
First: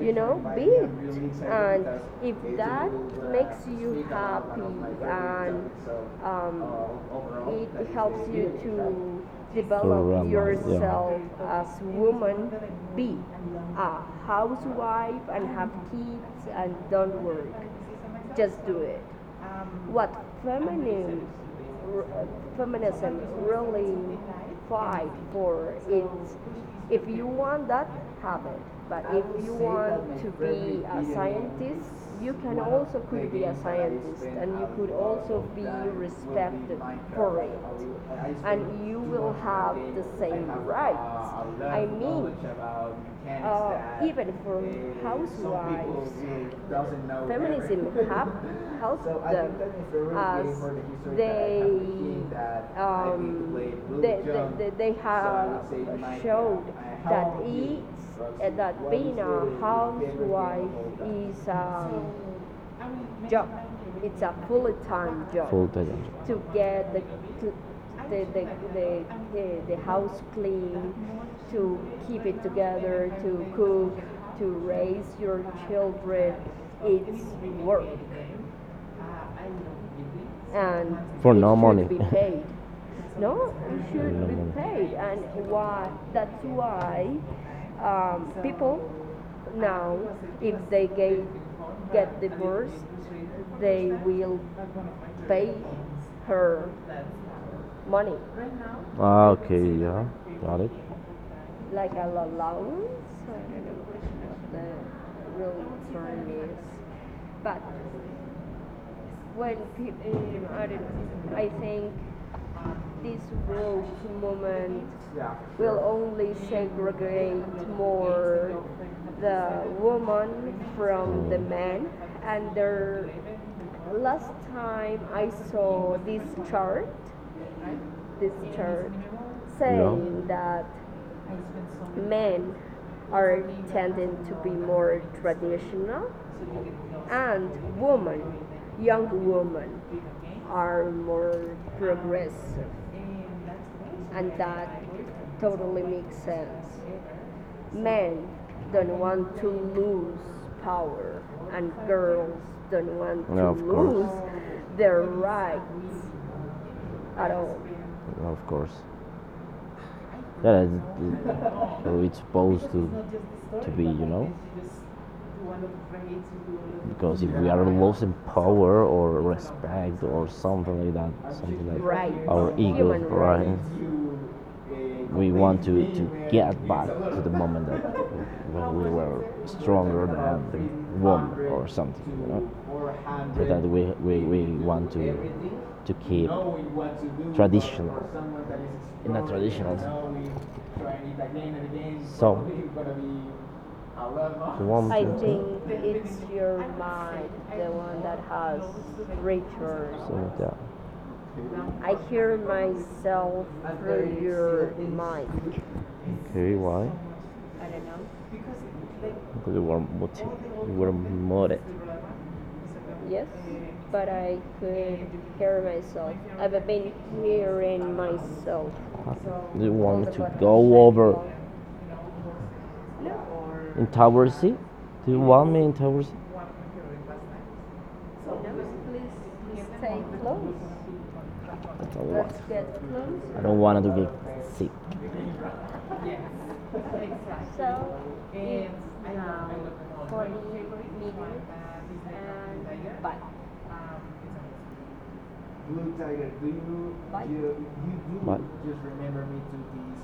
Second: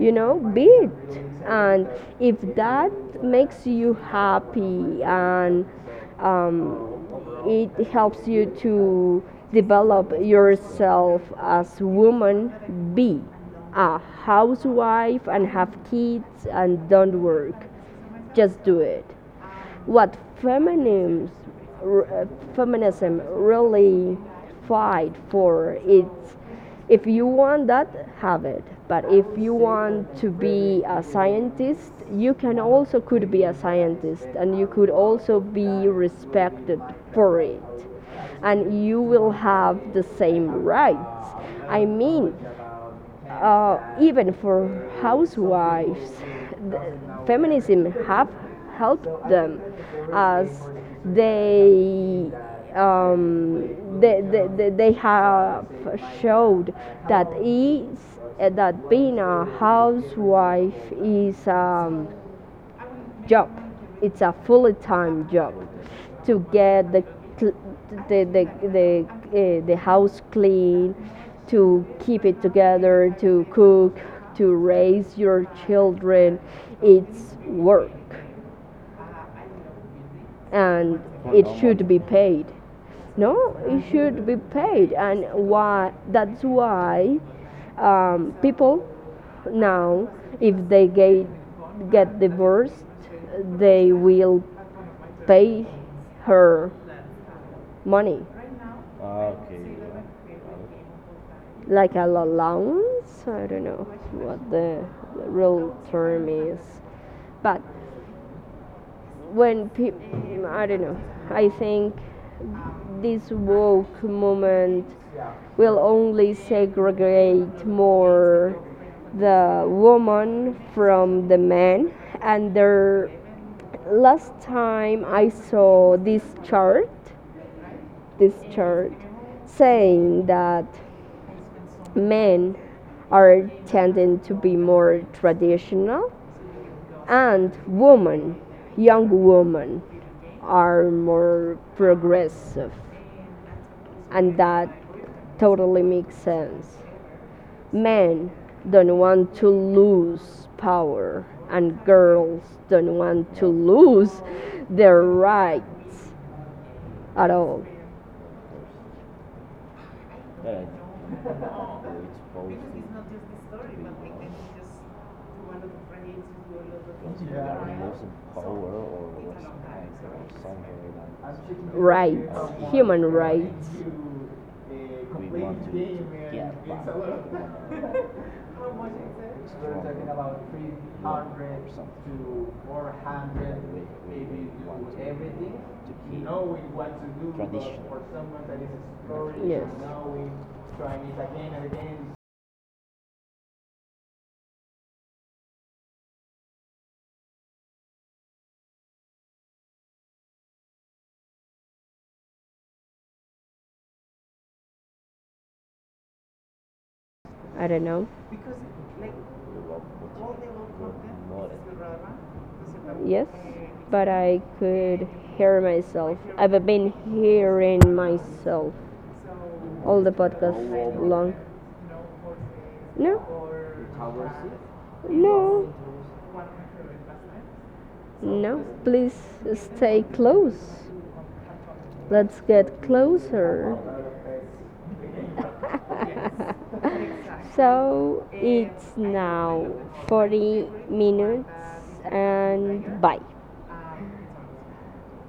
[SPEAKER 1] You know,
[SPEAKER 2] know
[SPEAKER 1] be
[SPEAKER 2] Be
[SPEAKER 1] it.
[SPEAKER 2] it,
[SPEAKER 1] And
[SPEAKER 2] and
[SPEAKER 1] if
[SPEAKER 2] if that
[SPEAKER 1] that makes
[SPEAKER 2] makes you
[SPEAKER 1] you happy
[SPEAKER 2] happy and
[SPEAKER 1] and
[SPEAKER 2] um,
[SPEAKER 1] it
[SPEAKER 2] it helps
[SPEAKER 1] helps you
[SPEAKER 2] you to
[SPEAKER 1] to develop
[SPEAKER 2] develop
[SPEAKER 1] Programa, yeah. yourself
[SPEAKER 2] yourself
[SPEAKER 1] as
[SPEAKER 2] as
[SPEAKER 1] woman,
[SPEAKER 2] woman,
[SPEAKER 1] be
[SPEAKER 2] be a
[SPEAKER 1] a housewife
[SPEAKER 2] housewife and
[SPEAKER 1] and have
[SPEAKER 2] have kids
[SPEAKER 1] kids and
[SPEAKER 2] and
[SPEAKER 1] don't
[SPEAKER 2] don't
[SPEAKER 1] work.
[SPEAKER 2] work, just
[SPEAKER 1] Just do
[SPEAKER 2] do
[SPEAKER 1] it
[SPEAKER 2] it.
[SPEAKER 1] what
[SPEAKER 2] What
[SPEAKER 1] feminism,
[SPEAKER 2] feminism, uh,
[SPEAKER 1] feminism
[SPEAKER 2] feminism really
[SPEAKER 1] really fight
[SPEAKER 2] fight
[SPEAKER 1] for
[SPEAKER 2] for
[SPEAKER 1] is
[SPEAKER 2] it's, if
[SPEAKER 1] if you
[SPEAKER 2] you want
[SPEAKER 1] want that,
[SPEAKER 2] that,
[SPEAKER 1] have
[SPEAKER 2] have
[SPEAKER 1] it.
[SPEAKER 2] it.
[SPEAKER 1] But
[SPEAKER 2] But
[SPEAKER 1] if
[SPEAKER 2] if
[SPEAKER 1] you
[SPEAKER 2] you want
[SPEAKER 1] want to
[SPEAKER 2] to
[SPEAKER 1] be
[SPEAKER 2] be a
[SPEAKER 1] a scientist,
[SPEAKER 2] scientist,
[SPEAKER 1] you
[SPEAKER 2] you
[SPEAKER 1] can
[SPEAKER 2] can
[SPEAKER 1] also
[SPEAKER 2] also could
[SPEAKER 1] could be
[SPEAKER 2] be
[SPEAKER 1] a
[SPEAKER 2] a
[SPEAKER 1] scientist
[SPEAKER 2] scientist
[SPEAKER 1] and
[SPEAKER 2] and you
[SPEAKER 1] you could
[SPEAKER 2] could
[SPEAKER 1] also
[SPEAKER 2] also
[SPEAKER 1] be
[SPEAKER 2] be respected
[SPEAKER 1] respected
[SPEAKER 2] for
[SPEAKER 1] for
[SPEAKER 2] it,
[SPEAKER 1] it.
[SPEAKER 2] and
[SPEAKER 1] And you
[SPEAKER 2] you will
[SPEAKER 1] will have
[SPEAKER 2] have
[SPEAKER 1] the
[SPEAKER 2] the
[SPEAKER 1] same
[SPEAKER 2] same
[SPEAKER 1] right
[SPEAKER 2] rights.
[SPEAKER 1] products.
[SPEAKER 2] I
[SPEAKER 1] I mean,
[SPEAKER 2] mean,
[SPEAKER 1] even
[SPEAKER 2] even
[SPEAKER 1] for
[SPEAKER 2] for
[SPEAKER 1] housewives,
[SPEAKER 2] housewives, feminism
[SPEAKER 1] feminism have
[SPEAKER 2] have
[SPEAKER 1] helped help
[SPEAKER 2] helped
[SPEAKER 1] so
[SPEAKER 2] them
[SPEAKER 1] them
[SPEAKER 2] as
[SPEAKER 1] as they,
[SPEAKER 2] they um,
[SPEAKER 1] they,
[SPEAKER 2] they, they,
[SPEAKER 1] they,
[SPEAKER 2] they-
[SPEAKER 1] they
[SPEAKER 2] they
[SPEAKER 1] have
[SPEAKER 2] have
[SPEAKER 1] so showed
[SPEAKER 2] showed that
[SPEAKER 1] that
[SPEAKER 2] is
[SPEAKER 1] it's,
[SPEAKER 2] that
[SPEAKER 1] that being
[SPEAKER 2] being a
[SPEAKER 1] a housewife
[SPEAKER 2] housewife
[SPEAKER 1] is
[SPEAKER 2] is
[SPEAKER 1] job.
[SPEAKER 2] job. It's
[SPEAKER 1] It's a
[SPEAKER 2] a
[SPEAKER 1] full-time
[SPEAKER 2] full-time
[SPEAKER 1] job
[SPEAKER 2] job
[SPEAKER 1] full-time job.
[SPEAKER 2] to
[SPEAKER 1] To
[SPEAKER 2] get
[SPEAKER 1] get the to,
[SPEAKER 2] the
[SPEAKER 1] the,
[SPEAKER 2] the
[SPEAKER 1] the,
[SPEAKER 2] the, the
[SPEAKER 1] the house
[SPEAKER 2] house clean,
[SPEAKER 1] clean, to
[SPEAKER 2] to keep
[SPEAKER 1] keep
[SPEAKER 2] it
[SPEAKER 1] it together,
[SPEAKER 2] together,
[SPEAKER 1] to
[SPEAKER 2] to cook,
[SPEAKER 1] cook, to
[SPEAKER 2] to
[SPEAKER 1] raise
[SPEAKER 2] raise
[SPEAKER 1] your
[SPEAKER 2] your
[SPEAKER 1] children.
[SPEAKER 2] children.
[SPEAKER 1] It's
[SPEAKER 2] It's
[SPEAKER 1] work,
[SPEAKER 2] work,
[SPEAKER 1] and
[SPEAKER 2] and
[SPEAKER 1] For
[SPEAKER 2] it
[SPEAKER 1] no money.
[SPEAKER 2] should
[SPEAKER 1] It no
[SPEAKER 2] be
[SPEAKER 1] should be paid.
[SPEAKER 2] paid.
[SPEAKER 1] No,
[SPEAKER 2] No, it
[SPEAKER 1] it should
[SPEAKER 2] should
[SPEAKER 1] no
[SPEAKER 2] be
[SPEAKER 1] be
[SPEAKER 2] paid,
[SPEAKER 1] paid, and
[SPEAKER 2] and
[SPEAKER 1] why?
[SPEAKER 2] why?
[SPEAKER 1] That's
[SPEAKER 2] That's
[SPEAKER 1] why
[SPEAKER 2] why
[SPEAKER 1] people
[SPEAKER 2] people
[SPEAKER 1] now,
[SPEAKER 2] now,
[SPEAKER 1] if
[SPEAKER 2] if
[SPEAKER 1] they
[SPEAKER 2] they
[SPEAKER 1] get
[SPEAKER 2] get
[SPEAKER 1] get divorced,
[SPEAKER 2] divorced,
[SPEAKER 1] they
[SPEAKER 2] they will
[SPEAKER 1] pay
[SPEAKER 2] pay
[SPEAKER 1] her
[SPEAKER 2] her
[SPEAKER 1] money,
[SPEAKER 2] money,
[SPEAKER 1] ah, okay, yeah, got it. Like
[SPEAKER 2] like
[SPEAKER 1] a
[SPEAKER 2] an
[SPEAKER 1] allowance.
[SPEAKER 2] allowance.
[SPEAKER 1] I
[SPEAKER 2] I don't
[SPEAKER 1] don't know
[SPEAKER 2] know what
[SPEAKER 1] what
[SPEAKER 2] the
[SPEAKER 1] the real
[SPEAKER 2] real term
[SPEAKER 1] term is,
[SPEAKER 2] is.
[SPEAKER 1] but
[SPEAKER 2] But
[SPEAKER 1] when
[SPEAKER 2] when people, I don't know,
[SPEAKER 1] don't- I
[SPEAKER 2] I
[SPEAKER 1] think
[SPEAKER 2] think
[SPEAKER 1] this
[SPEAKER 2] this woke movement
[SPEAKER 1] movement
[SPEAKER 2] will
[SPEAKER 1] will
[SPEAKER 2] only
[SPEAKER 1] only segregate
[SPEAKER 2] segregate more
[SPEAKER 1] more the
[SPEAKER 2] the
[SPEAKER 1] woman
[SPEAKER 2] woman
[SPEAKER 1] from
[SPEAKER 2] from the
[SPEAKER 1] the man.
[SPEAKER 2] man.
[SPEAKER 1] And
[SPEAKER 2] And
[SPEAKER 1] their
[SPEAKER 2] their
[SPEAKER 1] last
[SPEAKER 2] last
[SPEAKER 1] time
[SPEAKER 2] time I
[SPEAKER 1] I saw
[SPEAKER 2] saw
[SPEAKER 1] this
[SPEAKER 2] this
[SPEAKER 1] chart
[SPEAKER 2] chart,
[SPEAKER 1] this
[SPEAKER 2] this
[SPEAKER 1] church
[SPEAKER 2] chart
[SPEAKER 1] saying no.
[SPEAKER 2] saying
[SPEAKER 1] That
[SPEAKER 2] that
[SPEAKER 1] men
[SPEAKER 2] men
[SPEAKER 1] are
[SPEAKER 2] are
[SPEAKER 1] tending
[SPEAKER 2] tending
[SPEAKER 1] to
[SPEAKER 2] to
[SPEAKER 1] be
[SPEAKER 2] be
[SPEAKER 1] more
[SPEAKER 2] more
[SPEAKER 1] traditional
[SPEAKER 2] traditional
[SPEAKER 1] and
[SPEAKER 2] and
[SPEAKER 1] women,
[SPEAKER 2] women
[SPEAKER 1] young
[SPEAKER 2] young
[SPEAKER 1] women,
[SPEAKER 2] women
[SPEAKER 1] are
[SPEAKER 2] are
[SPEAKER 1] more
[SPEAKER 2] more
[SPEAKER 1] progressive
[SPEAKER 2] progressive,
[SPEAKER 1] and
[SPEAKER 2] and that
[SPEAKER 1] that totally
[SPEAKER 2] totally makes
[SPEAKER 1] makes sense.
[SPEAKER 2] sense.
[SPEAKER 1] Men
[SPEAKER 2] Men don't
[SPEAKER 1] don't
[SPEAKER 2] want
[SPEAKER 1] want to
[SPEAKER 2] to
[SPEAKER 1] lose
[SPEAKER 2] lose
[SPEAKER 1] power
[SPEAKER 2] power,
[SPEAKER 1] and
[SPEAKER 2] and
[SPEAKER 1] girls
[SPEAKER 2] girls
[SPEAKER 1] don't
[SPEAKER 2] don't
[SPEAKER 1] want to
[SPEAKER 2] want to
[SPEAKER 1] No, of course.
[SPEAKER 2] lose
[SPEAKER 1] Lose their
[SPEAKER 2] their
[SPEAKER 1] rights
[SPEAKER 2] rights
[SPEAKER 1] at
[SPEAKER 2] at
[SPEAKER 1] all.
[SPEAKER 2] all.
[SPEAKER 1] Of course. Yeah, that's how it's supposed to be, you know because if we are losing power or respect or something like that, something like Right.
[SPEAKER 2] Rights.
[SPEAKER 1] our ego,
[SPEAKER 2] Human
[SPEAKER 1] Human right?
[SPEAKER 2] rights.
[SPEAKER 1] We want to get back to the moment that when we were stronger than the woman or something, you know? So that we, we want to keep traditional in a
[SPEAKER 2] Yes.
[SPEAKER 1] traditional. So the one I think it's your mind, the one that has rituals. Something like I hear myself through your mind. Okay, why?
[SPEAKER 2] I don't know.
[SPEAKER 1] Because you were motive, you were motive. Yes,
[SPEAKER 2] Yes, but
[SPEAKER 1] but I
[SPEAKER 2] I
[SPEAKER 1] could
[SPEAKER 2] could hear
[SPEAKER 1] hear myself.
[SPEAKER 2] myself.
[SPEAKER 1] I've
[SPEAKER 2] I've
[SPEAKER 1] been
[SPEAKER 2] been hearing
[SPEAKER 1] hearing myself.
[SPEAKER 2] myself
[SPEAKER 1] Do you
[SPEAKER 2] all the
[SPEAKER 1] want to go
[SPEAKER 2] podcast
[SPEAKER 1] over
[SPEAKER 2] long. No,
[SPEAKER 1] in Tower C? Do you want me
[SPEAKER 2] no,
[SPEAKER 1] in Tower C?
[SPEAKER 2] no. Please stay close.
[SPEAKER 1] That's all I want.
[SPEAKER 2] Let's get
[SPEAKER 1] I don't
[SPEAKER 2] closer.
[SPEAKER 1] want to be sick. So
[SPEAKER 2] So
[SPEAKER 1] it's
[SPEAKER 2] it's
[SPEAKER 1] now
[SPEAKER 2] now
[SPEAKER 1] 40
[SPEAKER 2] 40 minutes and bye.
[SPEAKER 1] Blue Tiger, do you, you do Bye. Just remember me to these